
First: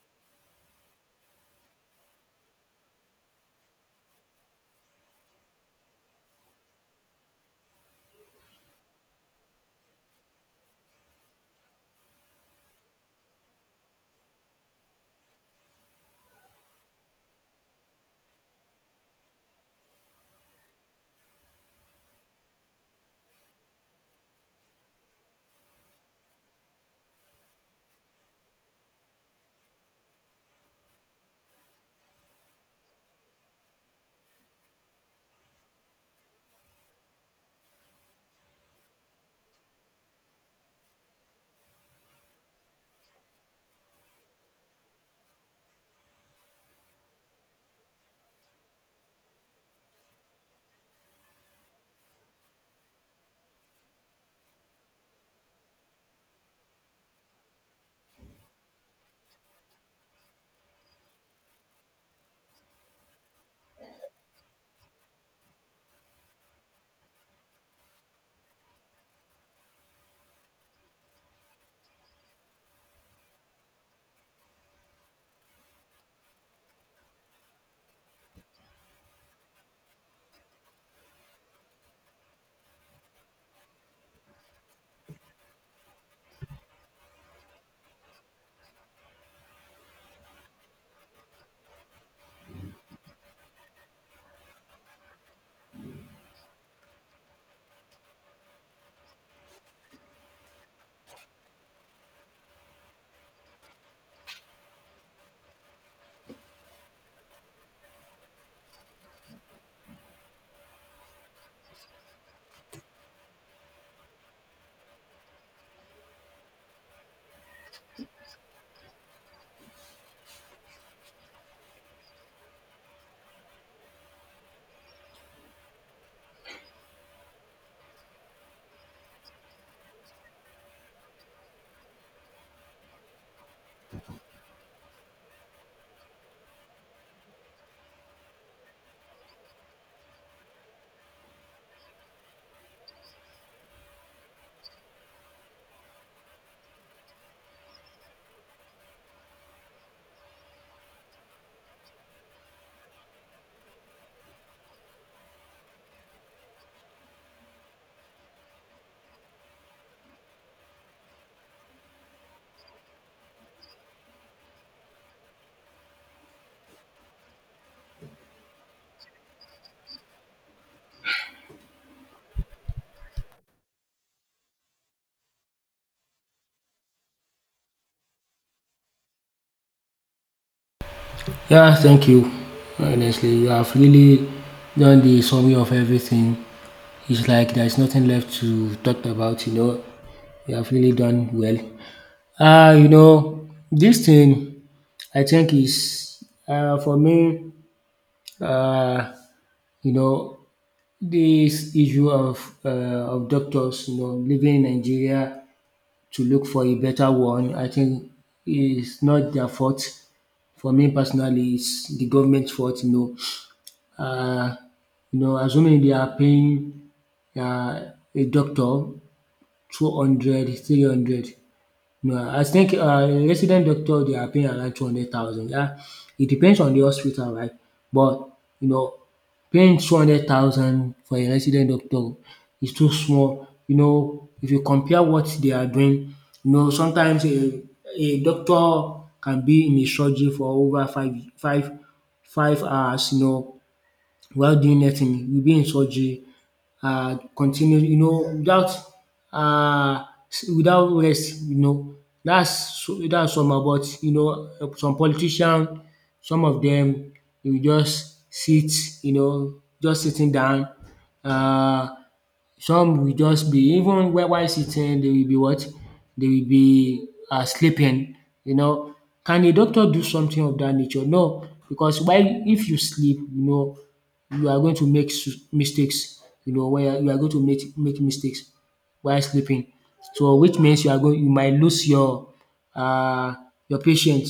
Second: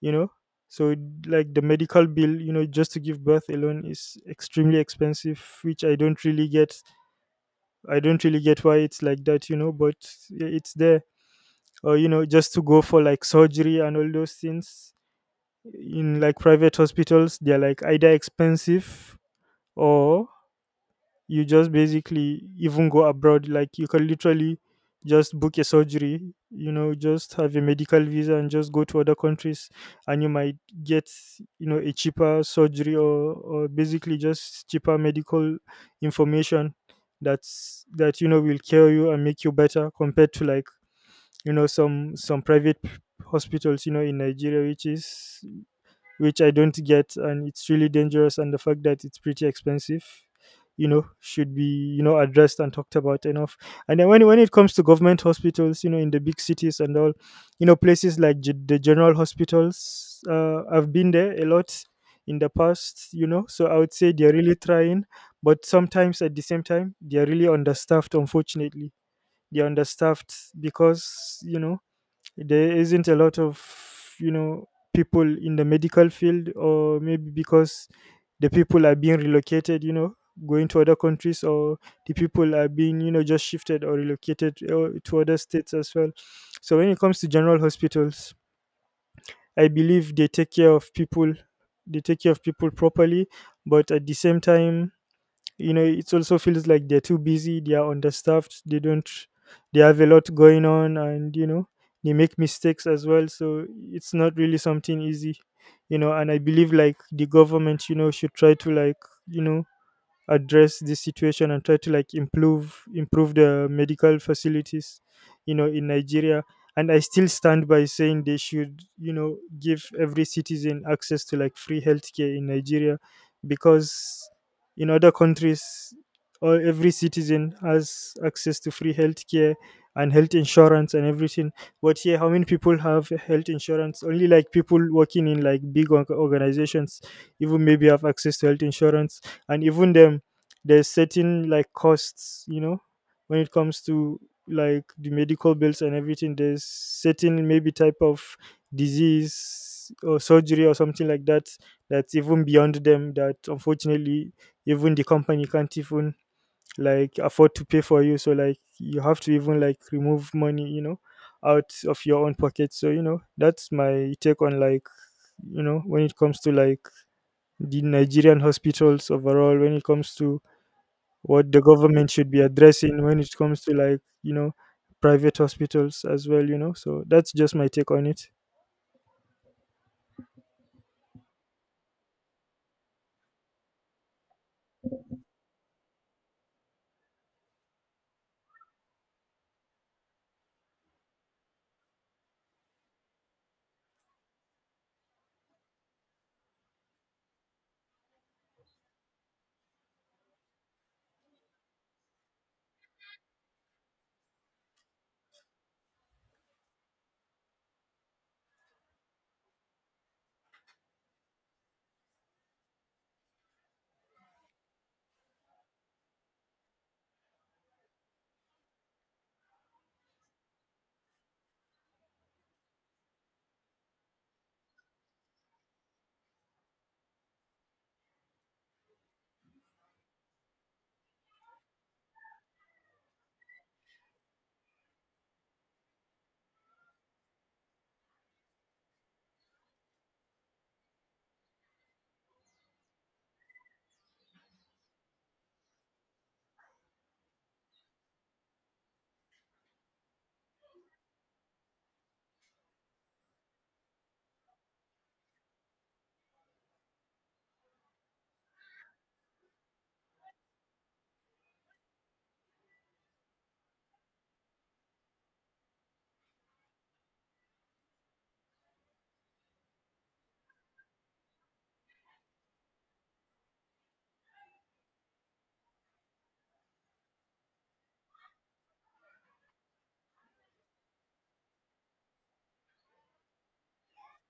Speaker 1: you know. So like the medical bill, you know, just to give birth alone is extremely expensive, which I don't really get. I don't really get why it's like that, you know, but it's there. Or, you know, just to go for like surgery and all those things in like private hospitals, they're like either expensive, or you just basically even go abroad. Like, you can literally just book a surgery, you know, just have a medical visa and just go to other countries, and you might get, you know, a cheaper surgery, or basically just cheaper medical information that, you know, will cure you and make you better compared to like, you know, some private hospitals, you know, in Nigeria, which I don't get, and it's really dangerous. And the fact that it's pretty expensive, you know, should be, you know, addressed and talked about enough. And then when it comes to government hospitals, you know, in the big cities and all, you know, places like the general hospitals, I've been there a lot in the past, you know. So I would say they're really trying, but sometimes at the same time they're really understaffed. Unfortunately, they're understaffed because there isn't a lot of people in the medical field, or maybe because the people are being relocated, you know, going to other countries, or the people are being, you know, just shifted or relocated to other states as well. So when it comes to general hospitals, I believe they take care of people. They take care of people properly, but at the same time, you know, it also feels like they're too busy. They are understaffed, they don't they have a lot going on, and you know, they make mistakes as well. So it's not really something easy, you know. And I believe like the government, you know, should try to, like, you know address this situation and try to, like, improve the medical facilities, you know, in Nigeria. And I still stand by saying they should, you know, give every citizen access to, like, free healthcare in Nigeria. Because in other countries, all every citizen has access to free healthcare and health insurance and everything. But here, how many people have health insurance? Only like people working in, like, organizations even maybe have access to health insurance. And even them, there's certain, like, costs, you know, when it comes to, like, the medical bills and everything. There's certain maybe type of disease or surgery or something like that that's even beyond them, that unfortunately even the company can't even, like, afford to pay for you. So like, you have to even, like, remove money, you know, out of your own pocket. So you know, that's my take on, like, when it comes to, like, the Nigerian hospitals overall, when it comes to what the government should be addressing, when it comes to, like, private hospitals as well, you know. So that's just my take on it.
Speaker 2: Yeah, thank you. Honestly, you have really done the summary of everything. It's like there's nothing left to talk about, you know. You have really done well. You know, this thing I think is, for me, uh, you know, this issue uh, of doctors, you know, leaving Nigeria to look for a better one, I think is not their fault. For me personally, it's the government's fault, you know. uh, you know, assuming they are paying uh, a doctor 200, 300. 300. You know, I think a resident doctor, they are paying around 200,000. Yeah, it depends on the hospital, right? But, you know, paying 200,000 for a resident doctor is too small. You know, if you compare what they are doing, you know, sometimes a doctor can be in a surgery for over 5 hours, you know, while doing nothing. You'll be in surgery, continue you know, without um without rest, you know. Dats that's somehow about, you know, some politician, some of them, dey just sit, you know, just sitting down. Uh. Some will just be, even while sitting, they will be what? They will be sleeping, you know. Can a doctor do something of that nature? No, because while if you sleep, you know, you are going to make s- mistakes, you know. When you are going to make mistakes while sleeping. So which means you are going, you might lose your um, your patient,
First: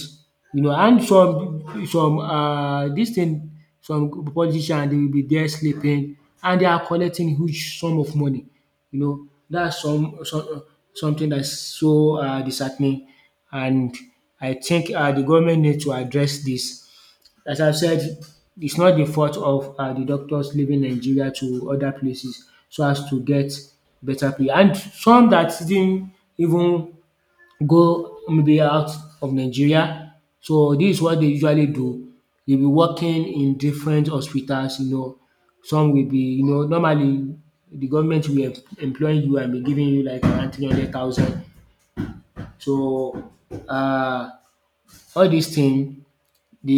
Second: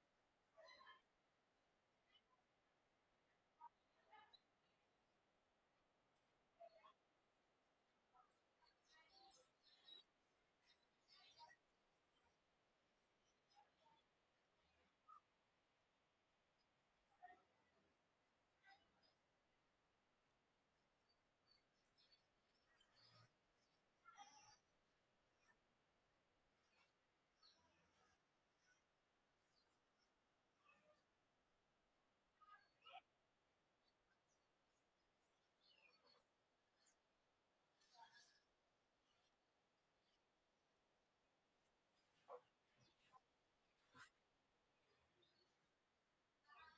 Speaker 2: you know. And some dis thing, some politician dey will be there sleeping and they are collecting huge sum of money, you know. That's some something that's so disheartening. And I think the government need to address this. As I said, it's not the fault of the doctors leaving Nigeria to other places so as to get better pay, and some that didn't even go maybe out of Nigeria. So this is what they usually do. Dey be working in different hospitals, you know, some will be, you know, normally the government will em- employ you and be giving you like around 300,000. So um, all these things. They,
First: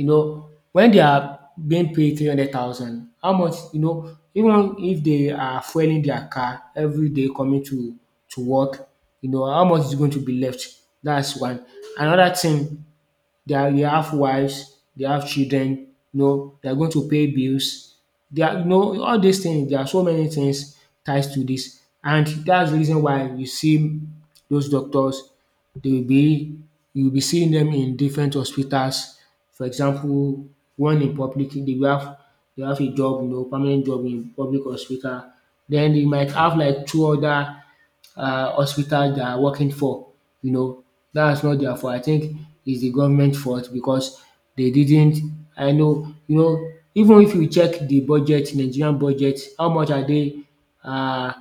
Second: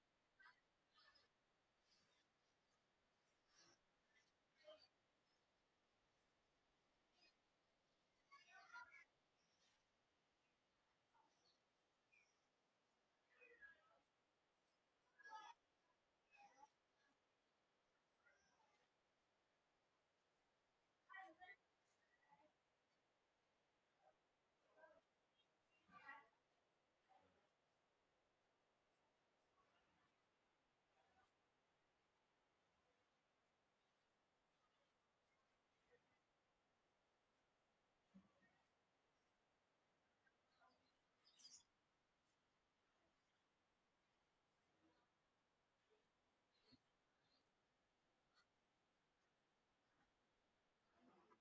Speaker 2: you know, when they are being paid 300,000, how much, you know, even if they are fueling their car every day coming to work, you know, how much is going to be left? That's one. Another thing, they are they have wives, they have children, you know, they are going to pay bills. They are, you know, all these things, there are so many things ties to this, and that's the reason why you see those doctors, they will be, you will be seeing them in different hospitals. For example, one in public, they will have they have a job, you know, permanent job in public hospital. Then they might have like two other hospital they are working for, you know. That's not their fault. I think it's the government fault because they didn't, I know you know, even if you check the budget, Nigerian budget, how much are they um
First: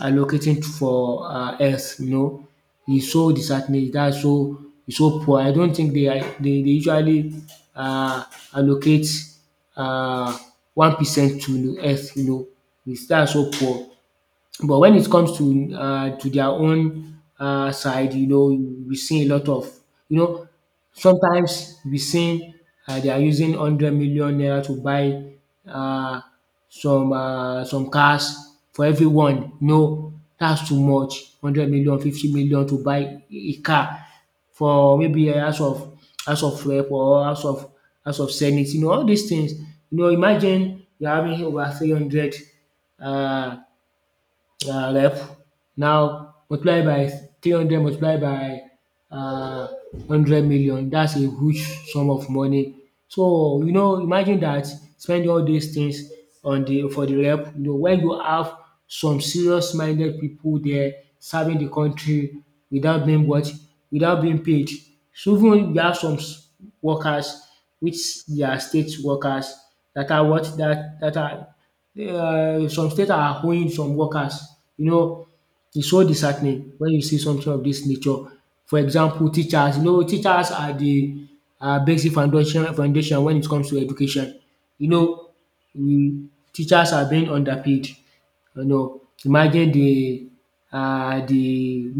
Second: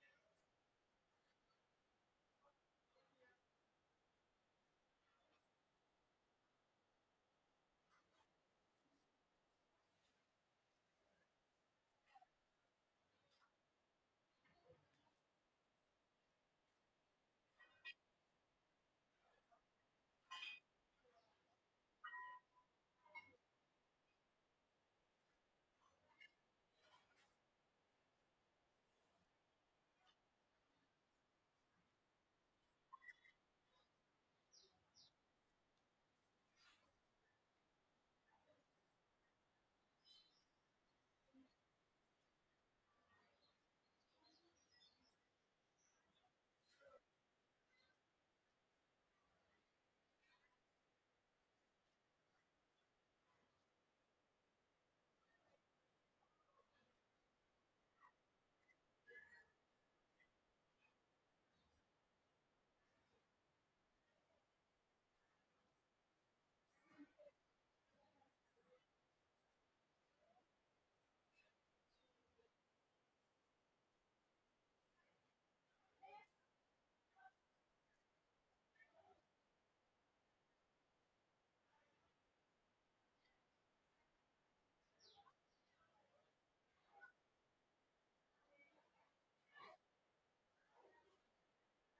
Speaker 2: allocating for health, you know. It's so disheartening, that's so, it's so poor. I don't think they are they usually um allocate um 1% to health, you know. It's that's so poor. But when it comes to their own side, you know, we see a lot of, you know, sometimes we see they are using 100 million naira to buy uh, some cars for everyone. No, that's too much. 100 million, 50 million to buy a car for maybe a house of rep or house of senate. You know, all these things. You know, imagine you're having over 300 uh, ref. Now multiply by 300, multiply by um 100 million. That's a huge sum of money. So you know, imagine that spending all these things on the, for the rep, you know, when you have some serious minded people there serving the country without being what? Without being paid. So even we have some s- workers which they are state workers that are what, that that are um, some states are owing some workers. You know, it's so disheartening when you see something of this nature. For example, teachers. You know, teachers are the basic foundation when it comes to education. You know, teachers are being underpaid. You know, imagine the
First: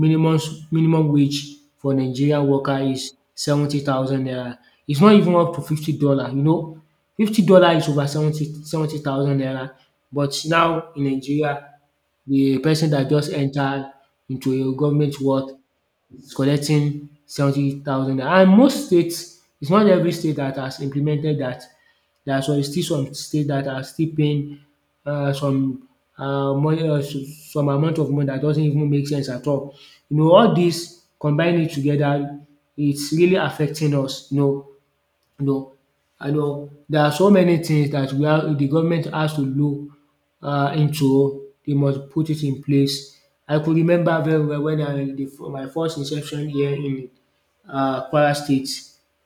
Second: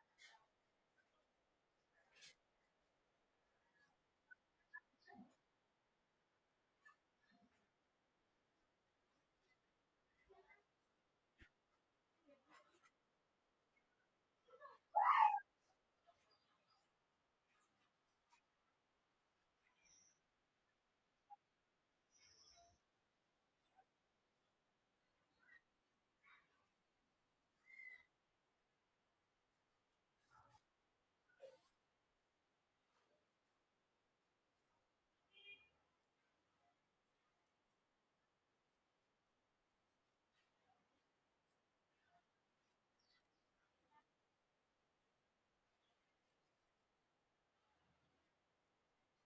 Speaker 2: minimum s- minimum wage for Nigerian worker is 70,000 naira. It's not even up to $50, you know. $50 is over seventy thousand naira. But now in Nigeria, the person that just enter into a government work is collecting 70,000 naira, and most states, its not every state that has implemented that. There are some, still some states that are still paying some money s- some amount of money that doesn't even make sense at all. You know, all this combine it together, it's really affecting us, you know, you know. And um, there are so many things that we are the government has to look into. They must put it in place. I could remember very well when I, the my first inception here in Kwara State.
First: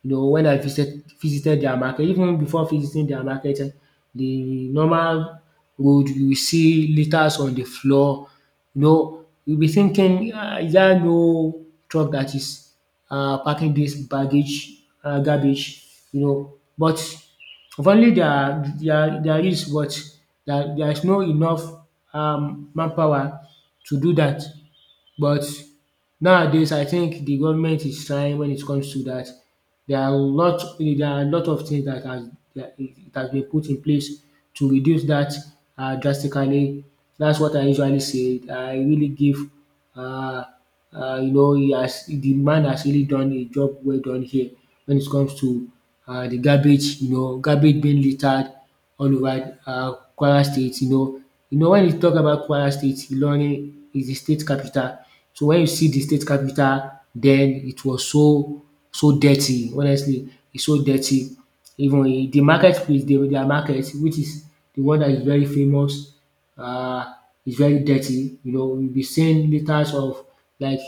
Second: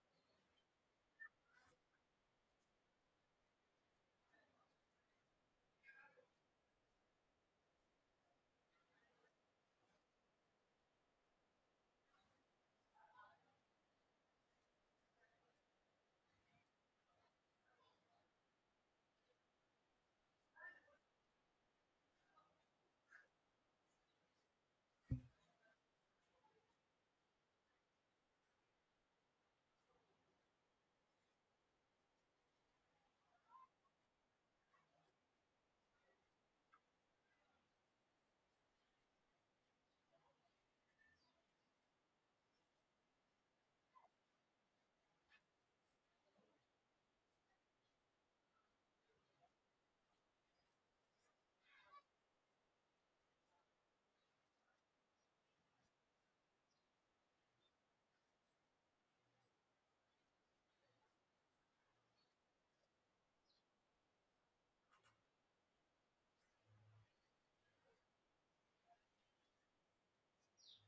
Speaker 2: You know, when I visited their market, even before visiting their market um, the normal road, you will see litres on the floor, you know. You'll be thinking, ah, is there no truck that is packing this baggage, garbage? You know, but if only there is, but there is no enough um manpower to do that. But nowadays I think the government is trying when it comes to that. There are a lot of things that has that it has been put in place to reduce that drastically. That's what I usually say. I really give uh you know, he has, the man has really done a job well done here when it comes to the garbage, you know, garbage being littered all over Kwara State. You know, you know, when you talk about Kwara State, Ilorin is the state capital. So when you see the state capital, then, it was so so dirty, honestly, it's so dirty. Even in the market place, their market which is the one that is very famous, uh, is very dirty. You know, we will be seeing litres of like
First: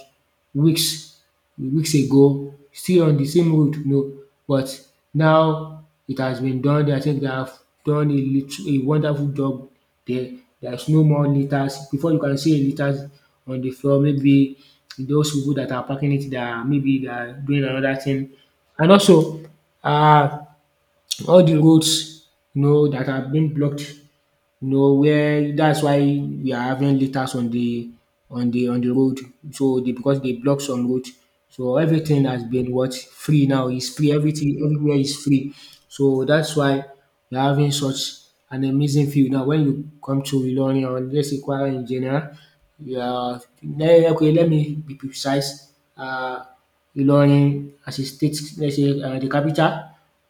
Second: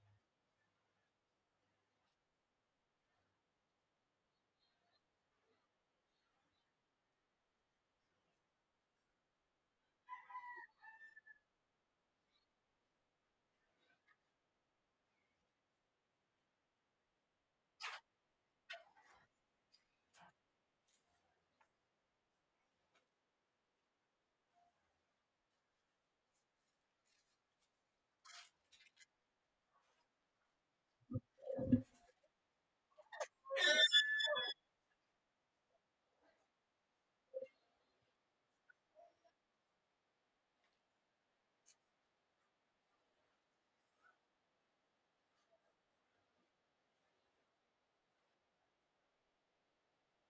Speaker 2: weeks weeks ago, still on the same road, you know. But now it has been done. I think they have done a lit- a wonderful job there. There's no more litters. Before you can see a litters on the floor, maybe those people that are packing it, they are maybe they are doing another thing. And also, uh, all the roads, you know, that have been blocked, you know, where that's why we are having litters on the on the road. So they, because they block some road. So everything has been what, free now. It's free. Everything everywhere is free. So that's why we're having such an amazing view. Now when you come to Ilorin or let's say Kwara in general, yeah, okay, let me be precise. Uh, Ilorin as a state, let's say the capital,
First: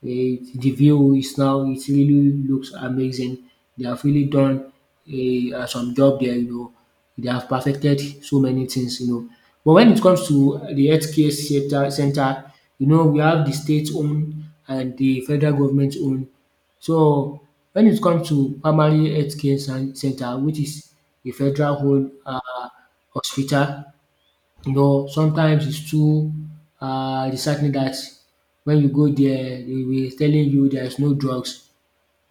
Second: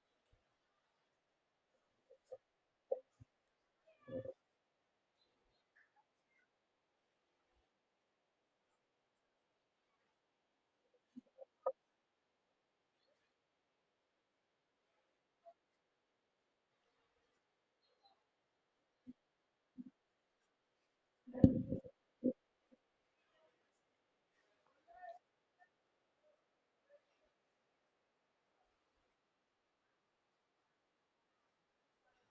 Speaker 2: the view is now, it really looks amazing. They have really done some job there. They have perfected so many things. But when it comes to the healthcare sector, center, we have the state owned and the federal government owned. So when it comes to primary healthcare center, which is a federal owned hospital, sometimes it's too disheartening that when you go there, they will telling you there is no drugs.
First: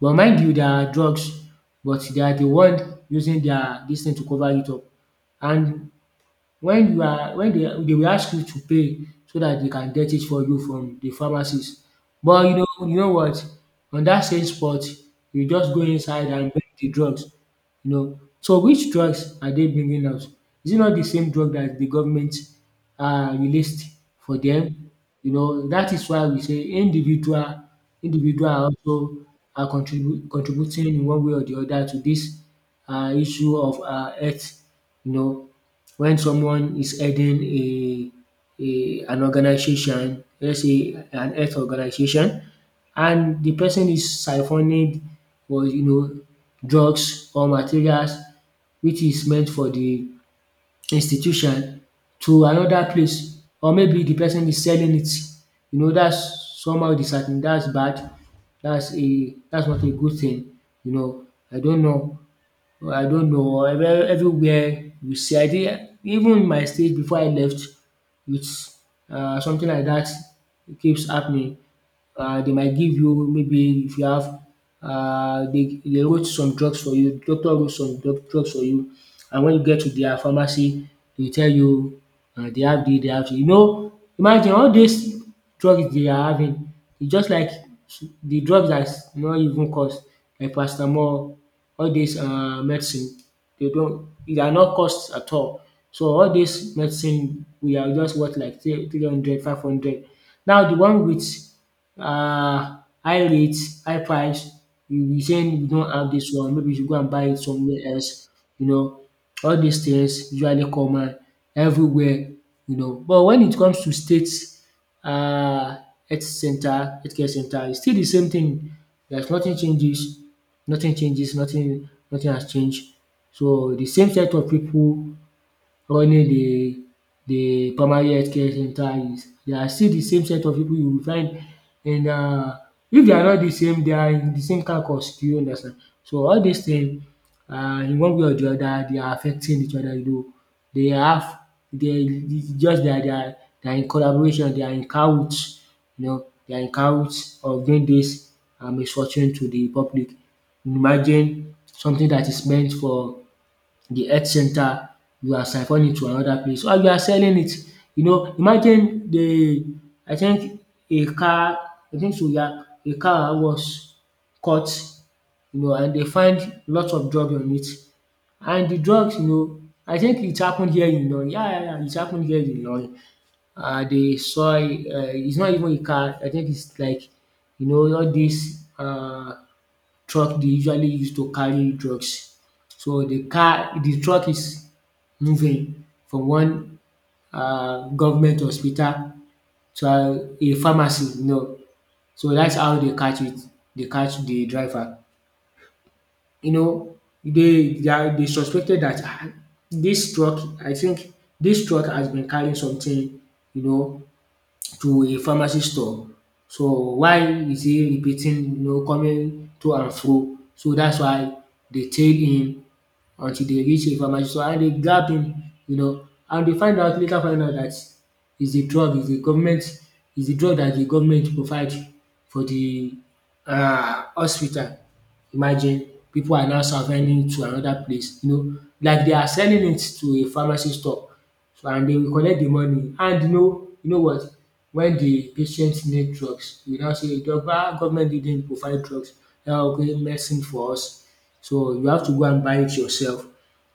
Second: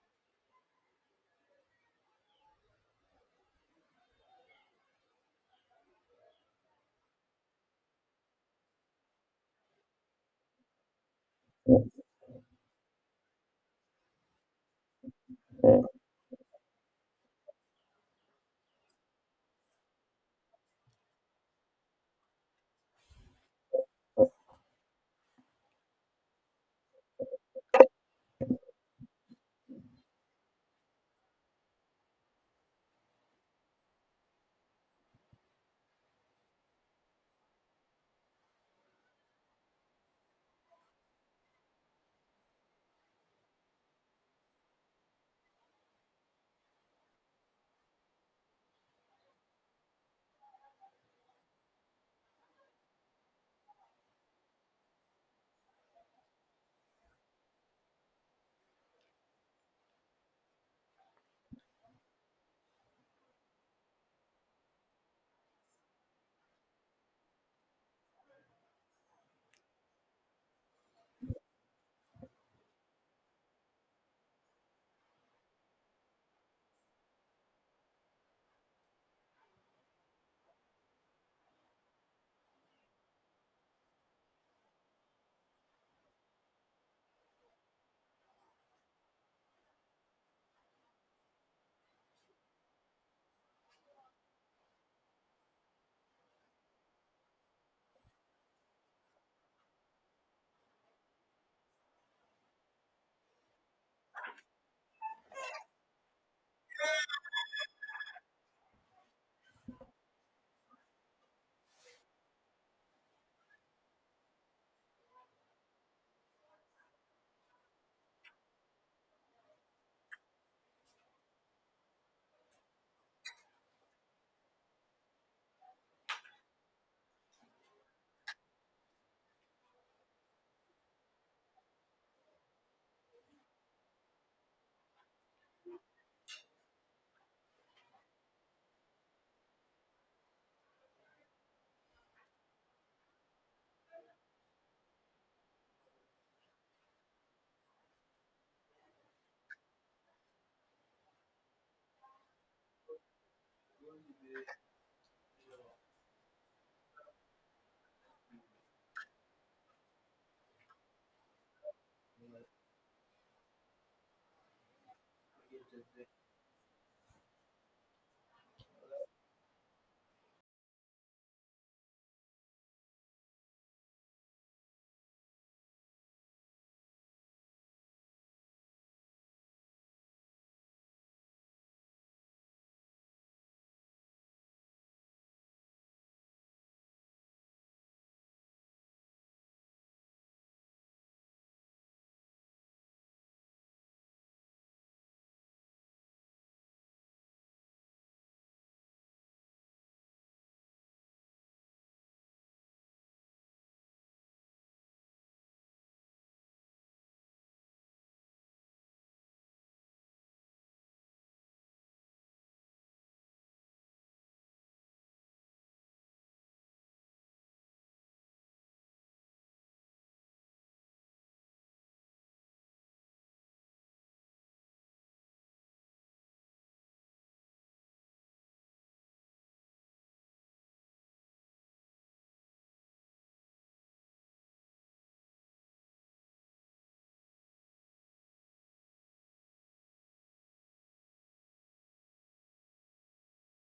Speaker 2: But mind you, there are drugs, but they are the one using their this thing to cover it up. And when you are when they will ask you to pay so that they can get it for you from the pharmacies. But you know what? On that same spot, you just go inside and buy the drugs. So which drugs are they bringing out? Is it not the same drug that the government released for them? You know, that is why we say individual are also are contributing in one way or the other to this issue of health. You know, when someone is heading a an organization, let's say an health organization, and the person is siphoning was drugs or materials which is meant for the institution to another place, or maybe the person is selling it. You know, that's somehow dissatin that's bad, that's not a good thing. You know, I don't know I don't know everywhere you see. I think even in my state before I left, it's something like that keeps happening. They might give you, maybe if you have they wrote some drugs for you, doctor wrote some drugs for you, and when you get to their pharmacy they tell you they have they have dis. You know, imagine all these drugs they are having, it's just like the drugs dat not even cost, like paracetamol, all this medicine they don't e are not cost at all. So all this medicine we are just worth like 300, 500. Now the one wit um high rate, high price, you be saying you don't have this one, maybe you should go and buy it somewhere else, you know. All these things usually common everywhere. But when it comes to state um health center, health care center, it's still the same thing. There's nothing changes, nothing changes, nothing has changed. So the same set of people running the primary health care center is, they are still the same set of people you will find in if they are not the same, they are in the same carcass, do you understand. So all these things, in one way or the other, they are affecting each other. You, though they have they it's just dat they are in collaboration, they are in cahoots, they are in cahoots of doing dis misfortune to the public. Imagine something that is meant for the health center, you are siphoned it to another place or you are selling it. You know, imagine the I think a car. I think so, yeah, a car was caught. You know, and they find lots of drug on it, and the drugs, I think it happened here in Ilorin, yeah, yeah, yeah, it happened here in Ilorin. They saw. It's not even a car. I think it's like, all these. Truck they usually use to carry drugs. So the car, the truck is moving from one government hospital to a pharmacy. So that's how they catch it, they catch the driver. You know, they suspected that dis truck, I think this truck has been carrying something, you know to a pharmacy store. So why is he repeating, coming to and fro? So that's why they tailed him until they reach information. So, and they grab him, and they find out later, find out that, is a drug, is a government, is a drug that the government provide for the, hospital. Imagine people are now surviving to another place, like they are selling it to a pharmacy store, so, and they will collect the money, and you know what, when the patient need drugs you now say, "Doctor, government didn't provide drugs. Now, okay, medicine for us." So you have to go and buy it yourself,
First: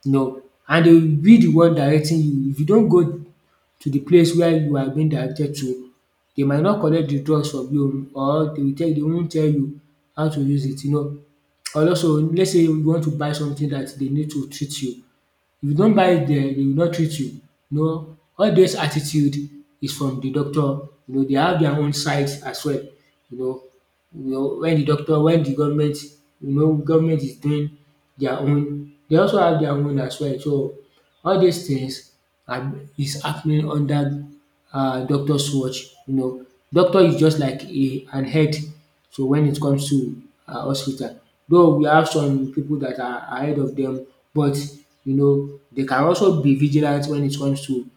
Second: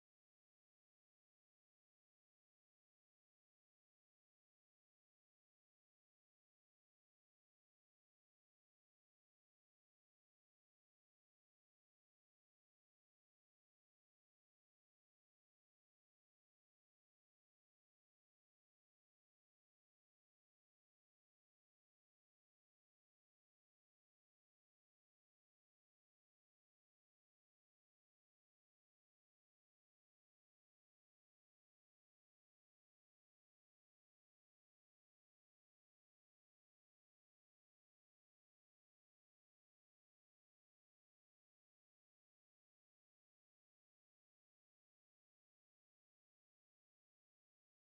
Speaker 2: you know, and they will be the one directing you. If you don't go to the place where you are being directed to, they might not collect the drugs from you, or they will tell, they won't tell you how to use it. And also, let's say you want to buy something that they need to treat you, if you don't buy it dia, dey will not treat you. You know, all this attitude is from the doctor. You know they have their own sides as well. You know you know wen de doctor when the government, government is doing their own, they also have their own as well. So all these things are is happening under doctor's watch. You know, doctor is just like a an head. So when it comes to hospital, though we have some people that are ahead of them, but they can also be vigilant when it comes to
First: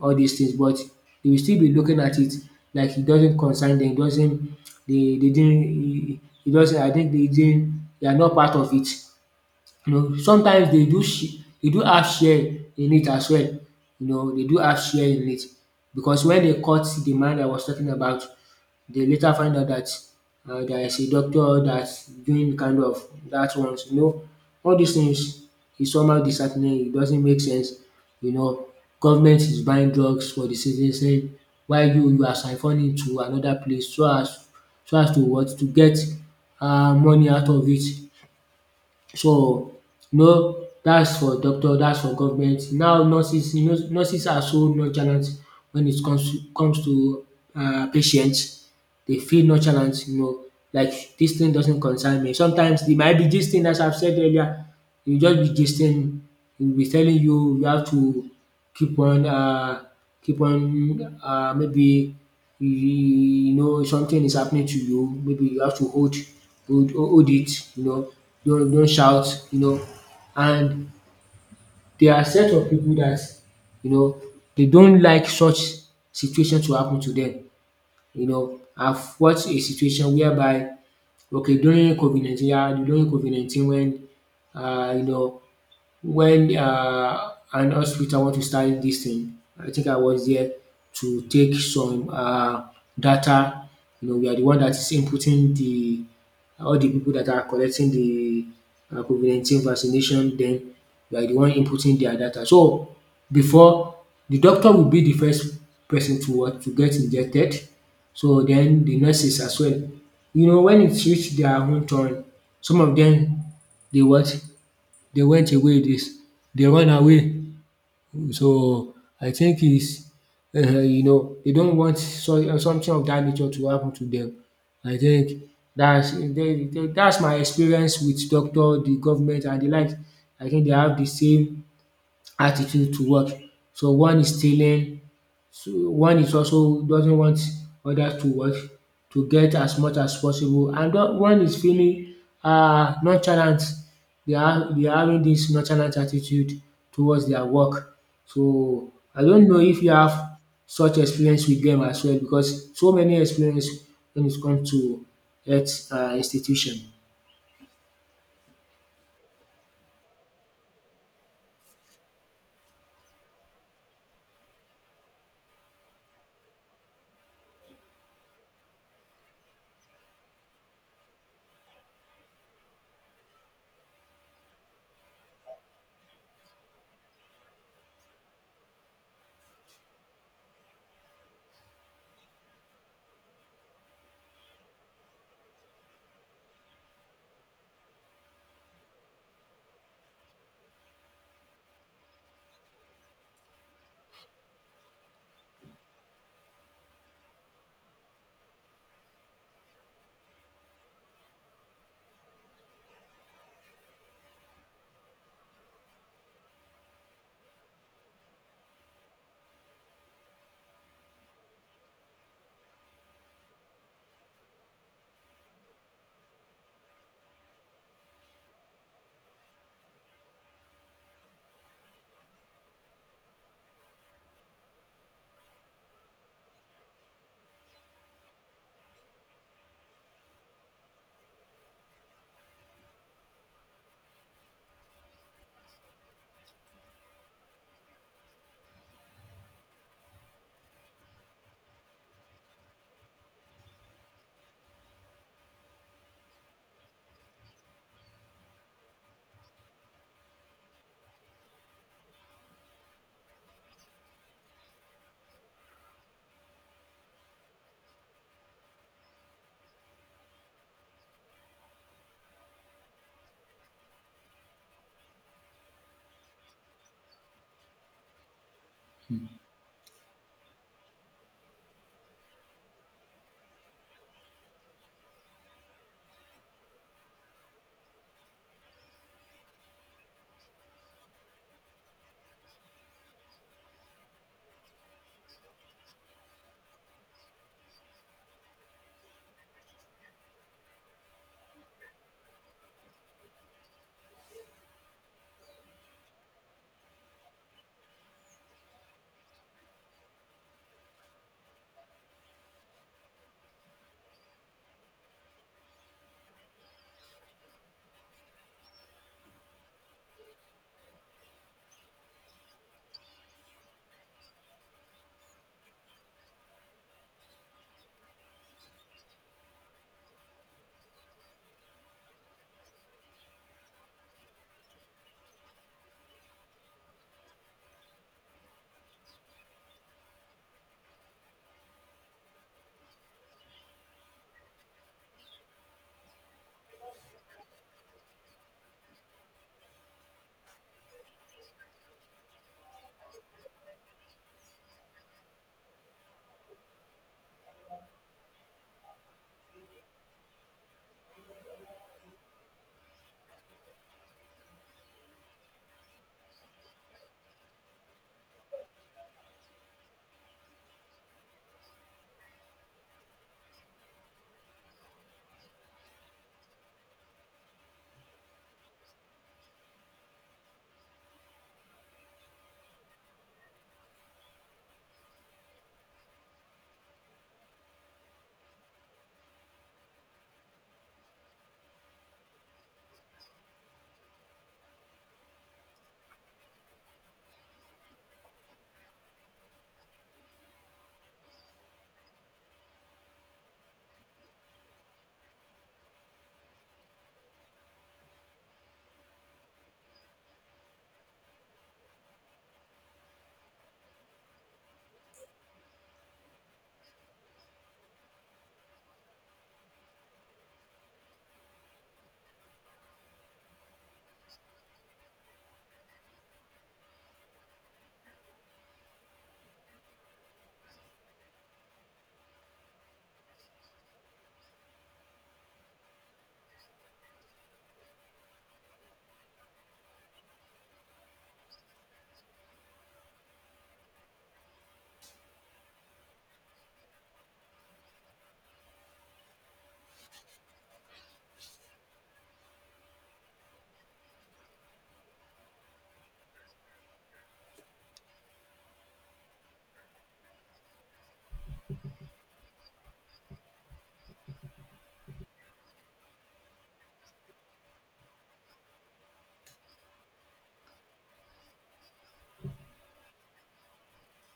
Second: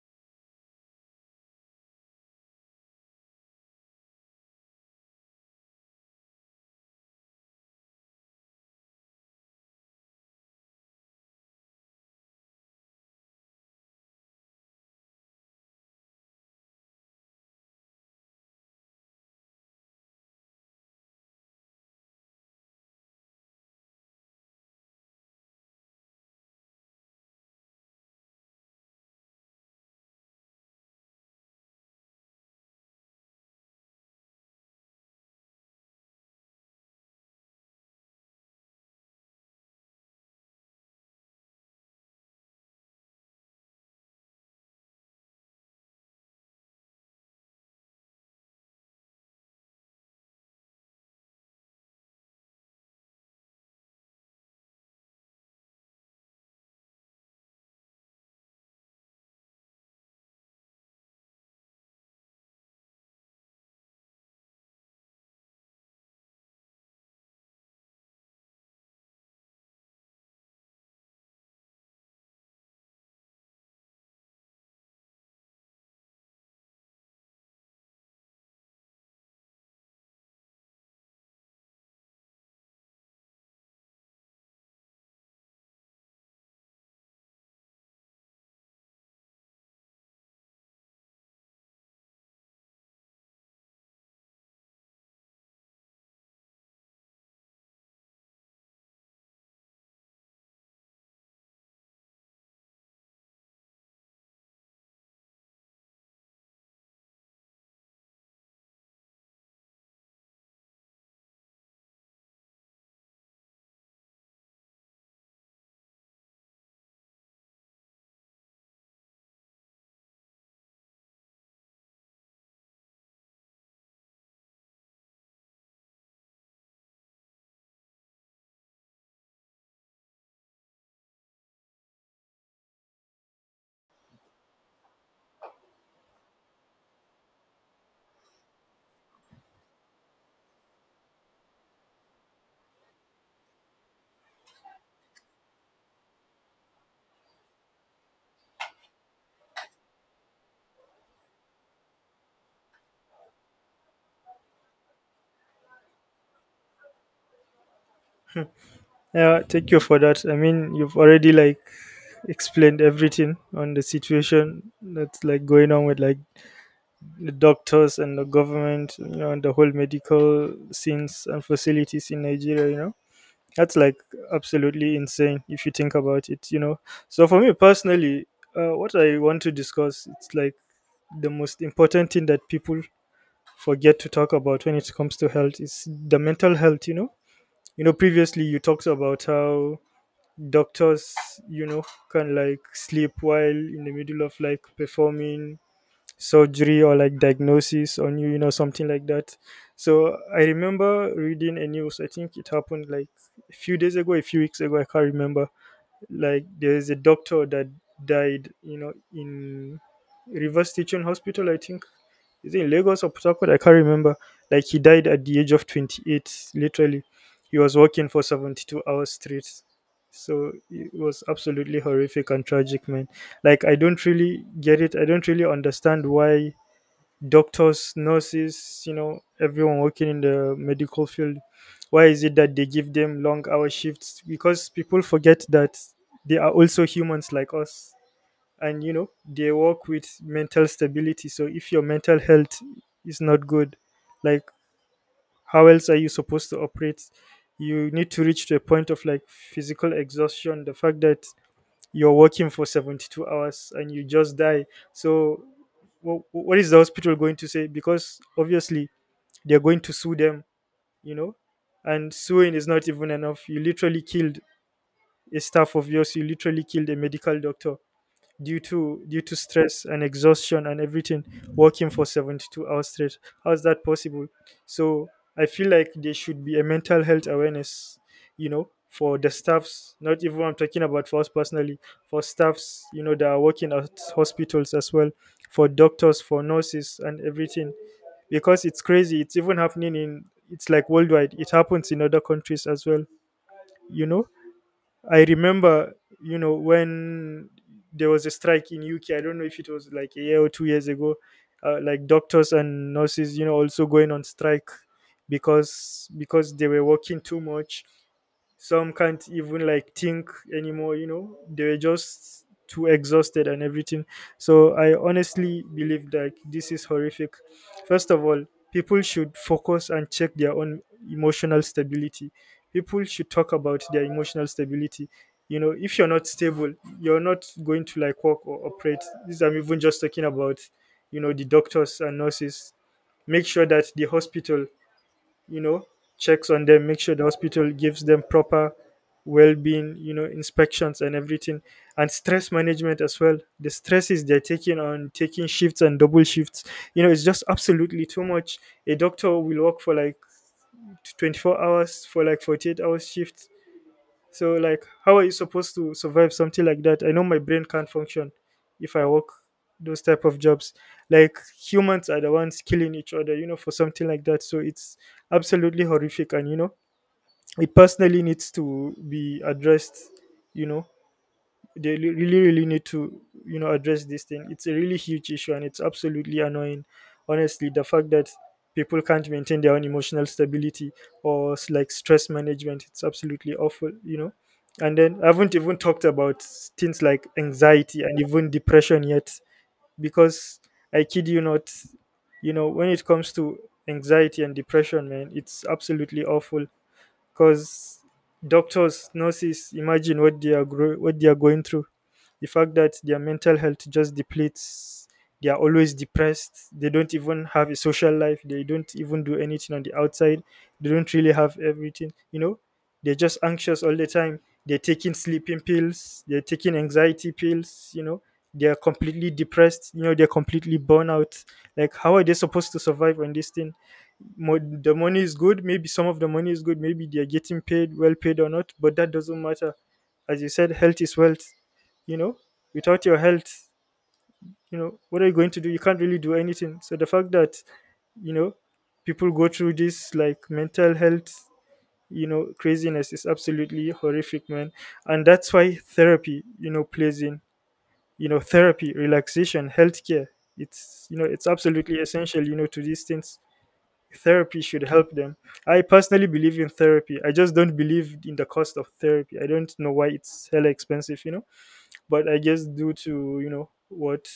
Speaker 2: all these things. But they will still be looking at it like it doesn't concern them. Doesn't they? They didn't. It doesn't. I think they didn't. They are not part of it. You know, sometimes they do they do have share in it as well. You know, they do have share in it, because when they caught the man I was talking about, they later find out that there is a doctor that's doing kind of that ones. You know, all these things is somehow disheartening. It doesn't make sense. You know, government is buying drugs for the citizen, while you are siphoning to another place, so as, to what to get money out of it, so no, that's for doctor. That's for government. Now nurses, nurses are so nonchalant when it comes to, patients. They feel nonchalant, like this thing doesn't concern me. Sometimes they might be gisting, as I've said earlier, you just be gisting, dey will be telling you, you have to keep on um keep on maybe, you know something is happening to you, maybe you have to hold, it, don't shout, and there are set of people that, you know they don't like such situation to happen to them. I've watched a situation whereby, okay, during COVID-19, yeah, during COVID-19, when um you know when an hospital want to start this thing, I think I was there to take some data, we are the one that is inputting the all the people that are collecting the COVID-19 vaccination. Then we are the one inputting their data. So before, the doctor will be the first person to what to get injected, so then the nurses as well. You know, when it reach their own turn, some of them, they what, they went away, they run away. So I think is they don't want, so something of that nature to happen to them. I think dats that's my experience with doctor, the government and the like. I think they have the same attitude to work. So one is stealing, so one is also doesn't want others to what to get as much as possible, and one is feeling nonchalant. They are having dis nonchalant attitude towards their work. So I don't know if you have such experience with them as well, because so many experience when it comes to health institution.
Speaker 1: Yeah, thank you for that. I mean, you've already, like, explained everything on the situation that's, like, going on with, like, the doctors and the government, you know, and the whole medical scenes and facilities in Nigeria, you know. That's, like, absolutely insane if you think about it, you know. So for me personally, what I want to discuss, it's like the most important thing that people forget to talk about when it comes to health is the mental health, you know. You know, previously you talked about how doctors, you know, can, like, sleep while in the middle of, like, performing surgery or, like, diagnosis on you, you know, something like that. So I remember reading a news, I think it happened, like, a few days ago, a few weeks ago, I can't remember. Like, there is a doctor that died, you know, in Reverse Teaching Hospital, I think. Is it in Lagos or Port Harcourt? I can't remember. Like, he died at the age of 28, literally. He was working for 72 hours straight. So it was absolutely horrific and tragic, man. Like, I don't really get it, I don't really understand why doctors, nurses, you know, everyone working in the medical field. Why is it that they give them long hour shifts? Because people forget that they are also humans like us. And you know, they work with mental stability. So if your mental health is not good, like, how else are you supposed to operate? You need to reach to a point of, like, physical exhaustion. The fact that you're working for 72 hours and you just die. So wh- what is the hospital going to say? Because obviously they're going to sue them, you know. And suing is not even enough. You literally killed a staff of yours, you literally killed a medical doctor due to stress and exhaustion and everything, working for 72 hours straight. How is that possible? So I feel like there should be a mental health awareness, you know, for the staffs. Not even, I'm talking about for us personally, for staffs, you know, that are working at hospitals as well, for doctors, for nurses, and everything. Because it's crazy, it's even happening in, it's like worldwide, it happens in other countries as well, you know. I remember, you know, when there was a strike in UK. I don't know if it was like a year or 2 years ago. Like, doctors and nurses, you know, also going on strike because they were working too much. Some can't even, like, think anymore. You know, they were just too exhausted and everything. So I honestly believe that this is horrific. First of all, people should focus and check their own emotional stability. People should talk about their emotional stability. You know, if you're not stable, you're not going to, like, work or operate. This, I'm even just talking about, you know, the doctors and nurses. Make sure that the hospital, you know, checks on them. Make sure the hospital gives them proper well-being, you know, inspections and everything, and stress management as well. The stresses they're taking on, taking shifts and double shifts, you know, it's just absolutely too much. A doctor will work for like 24 hours, for like 48 hours shifts. So like, how are you supposed to survive something like that? I know my brain can't function if I work those type of jobs. Like, humans are the ones killing each other, you know, for something like that. So it's absolutely horrific, and you know, it personally needs to be addressed, you know. They really really need to, you know, address this thing. It's a really huge issue and it's absolutely annoying. Honestly, the fact that people can't maintain their own emotional stability or like stress management, it's absolutely awful, you know. And then I haven't even talked about things like anxiety and even depression yet. Because I kid you not, you know, when it comes to anxiety and depression, man, it's absolutely awful. Because doctors, nurses, imagine what they are what they are going through. The fact that their mental health just depletes, they are always depressed, they don't even have a social life, they don't even do anything on the outside, they don't really have everything, you know. They're just anxious all the time, they're taking sleeping pills, they're taking anxiety pills, you know, they're completely depressed, you know, they're completely burnt out. Like, how are they supposed to survive on this thing? The money is good, maybe some of the money is good, maybe they're getting paid well, paid or not, but that doesn't matter. As you said, health is wealth, you know. Without your health, you know, what are you going to do? You can't really do anything. So the fact that, you know, people go through this, like, mental health, you know, craziness is absolutely horrific, man. And that's why therapy, you know, plays in, you know. Therapy, relaxation, healthcare, it's, you know, it's absolutely essential, you know, to these things. Therapy should help them. I personally believe in therapy, I just don't believe in the cost of therapy. I don't know why it's hella expensive, you know. But I guess, due to, you know what,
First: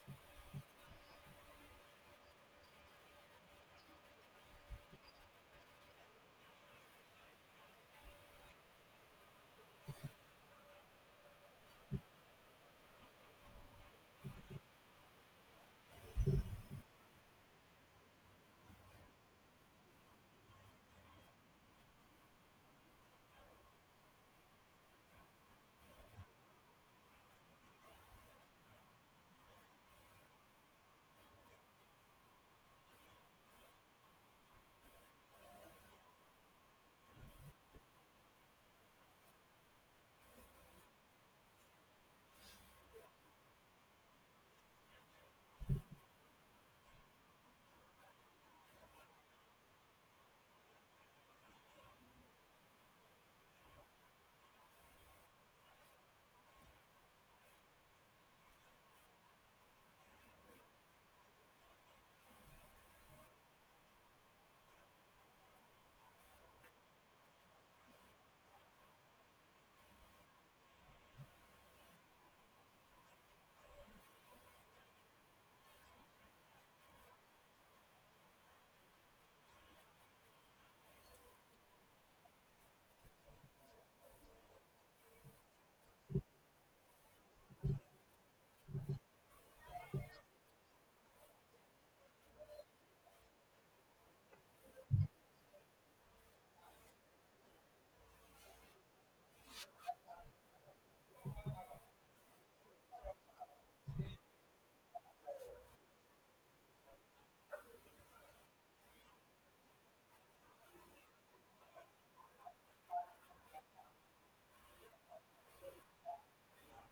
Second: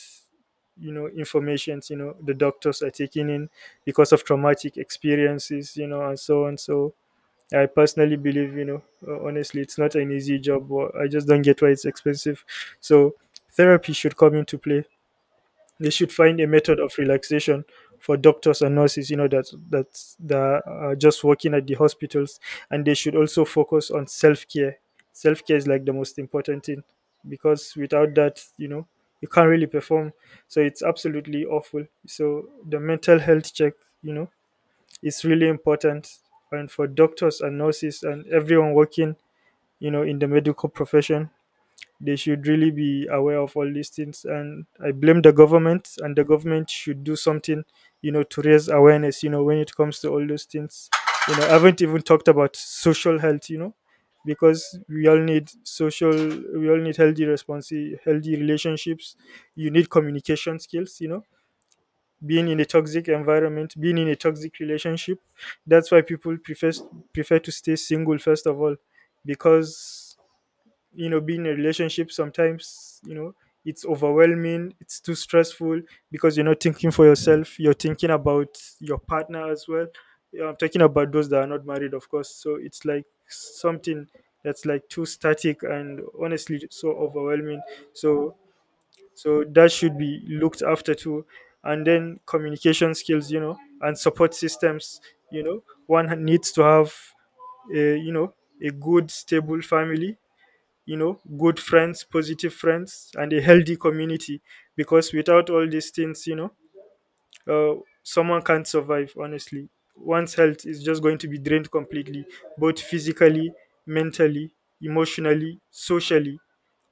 Speaker 1: you know, informations, you know, the doctors are taking in, because of traumatic experiences, you know, and so on. So I personally believe, you know, honestly, it's not an easy job, but I just don't get why it's expensive. So therapy should come into play. They should find a method of relaxation for doctors and nurses, you know, that are just working at the hospitals. And they should also focus on self care. Self care is, like, the most important thing, because without that, you know, you can't really perform. So it's absolutely awful. So the mental health check, you know, is really important. And for doctors and nurses and everyone working, you know, in the medical profession, they should really be aware of all these things. And I blame the government, and the government should do something, you know, to raise awareness, you know, when it comes to all those things. You know, I haven't even talked about social health, you know, because we all need social, we all need healthy response, healthy relationships. You need communication skills, you know. Being in a toxic environment, being in a toxic relationship. That's why people prefer to stay single, first of all. Because, you know, being in a relationship sometimes, you know, it's overwhelming, it's too stressful, because you're not thinking for yourself, you're thinking about your partner as well. Yeah, I'm talking about those that are not married, of course. So it's like something that's, like, too static and honestly so overwhelming. So so that should be looked after too. And then communication skills, you know, and support systems, you know. One needs to have a, you know, a good stable family, you know, good friends, positive friends, and a healthy community. Because without all these things, you know, someone can't survive, honestly. One's health is just going to be drained completely, both physically, mentally, emotionally, socially,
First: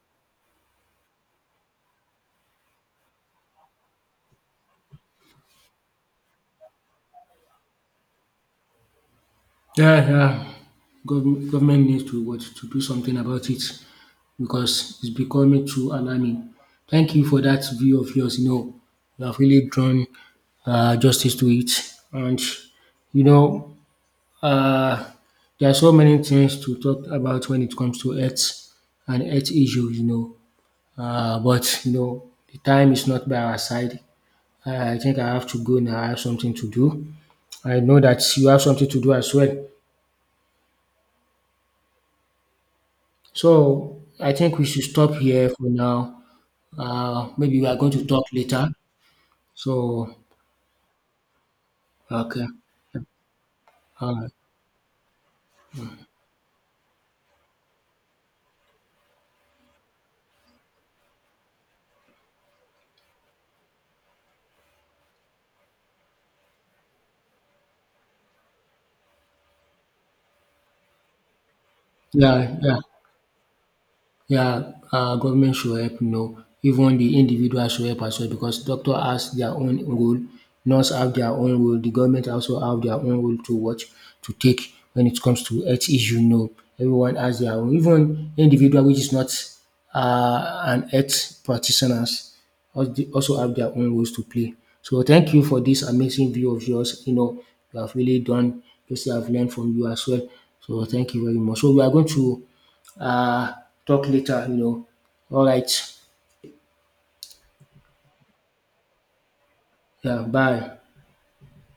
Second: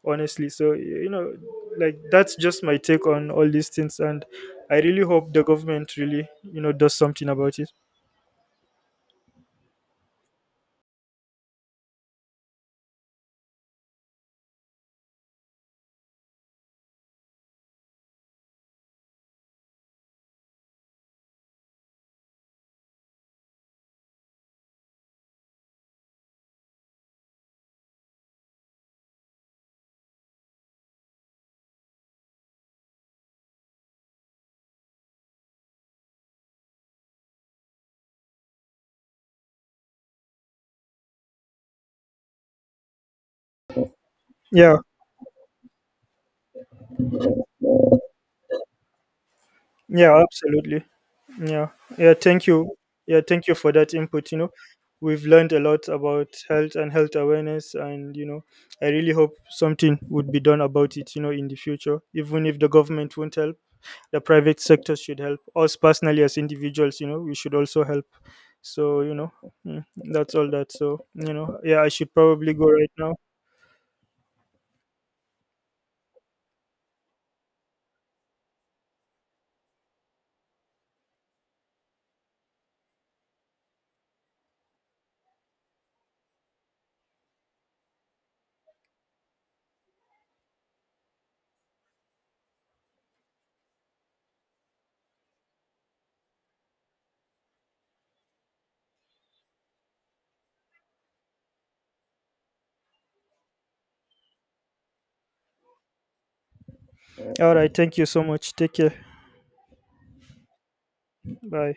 Speaker 1: honestly. So you know, like, that's just my take on all these things, and I really hope the government really, you know, does something about it.
Speaker 2: Yeah, yeah. Government needs to what to do something about it, because it's becoming too alarming. Thank you for that view of yours. You know, you have really drawn justice to it, and you know, uh, there are so many things to talk about when it comes to earth and earth issue. But the time is not by our side. I think I have to go now. I have something to do. I know that you have something to do as well. So I think we
Speaker 1: Yeah,
Speaker 2: should stop here for now. Maybe we are going to talk later. So
Speaker 1: yeah, absolutely. Yeah. Yeah,
Speaker 2: okay,
Speaker 1: thank you. Yeah, thank you for that
Speaker 2: all right,
Speaker 1: input. You know, we've learned a lot about health and health awareness, and you know, I really hope something would be done about it, you know, in the future. Even if the government won't help, the private sector should help. Us personally as individuals, you know, we should also help. So, you know, mm, that's all that. So you know, yeah, I should probably
Speaker 2: yeah,
Speaker 1: go
Speaker 2: yeah.
Speaker 1: right now.
Speaker 2: Yeah, government should help, even the individual should help as well, because doctor has their own role, nurse have their own role, the government also have their own role to watch, to take, when it comes to health issue. Everyone has their own. Even individual which is not an health practitioners also have their own roles to play. So thank you for this amazing view of yours. You know, you have really done, just I've learned from you as well. So thank you very much. So we are going to uh, talk later. All right.
Speaker 1: All right, thank you so much. Take care.
Speaker 2: Yeah, bye.
Speaker 1: Bye.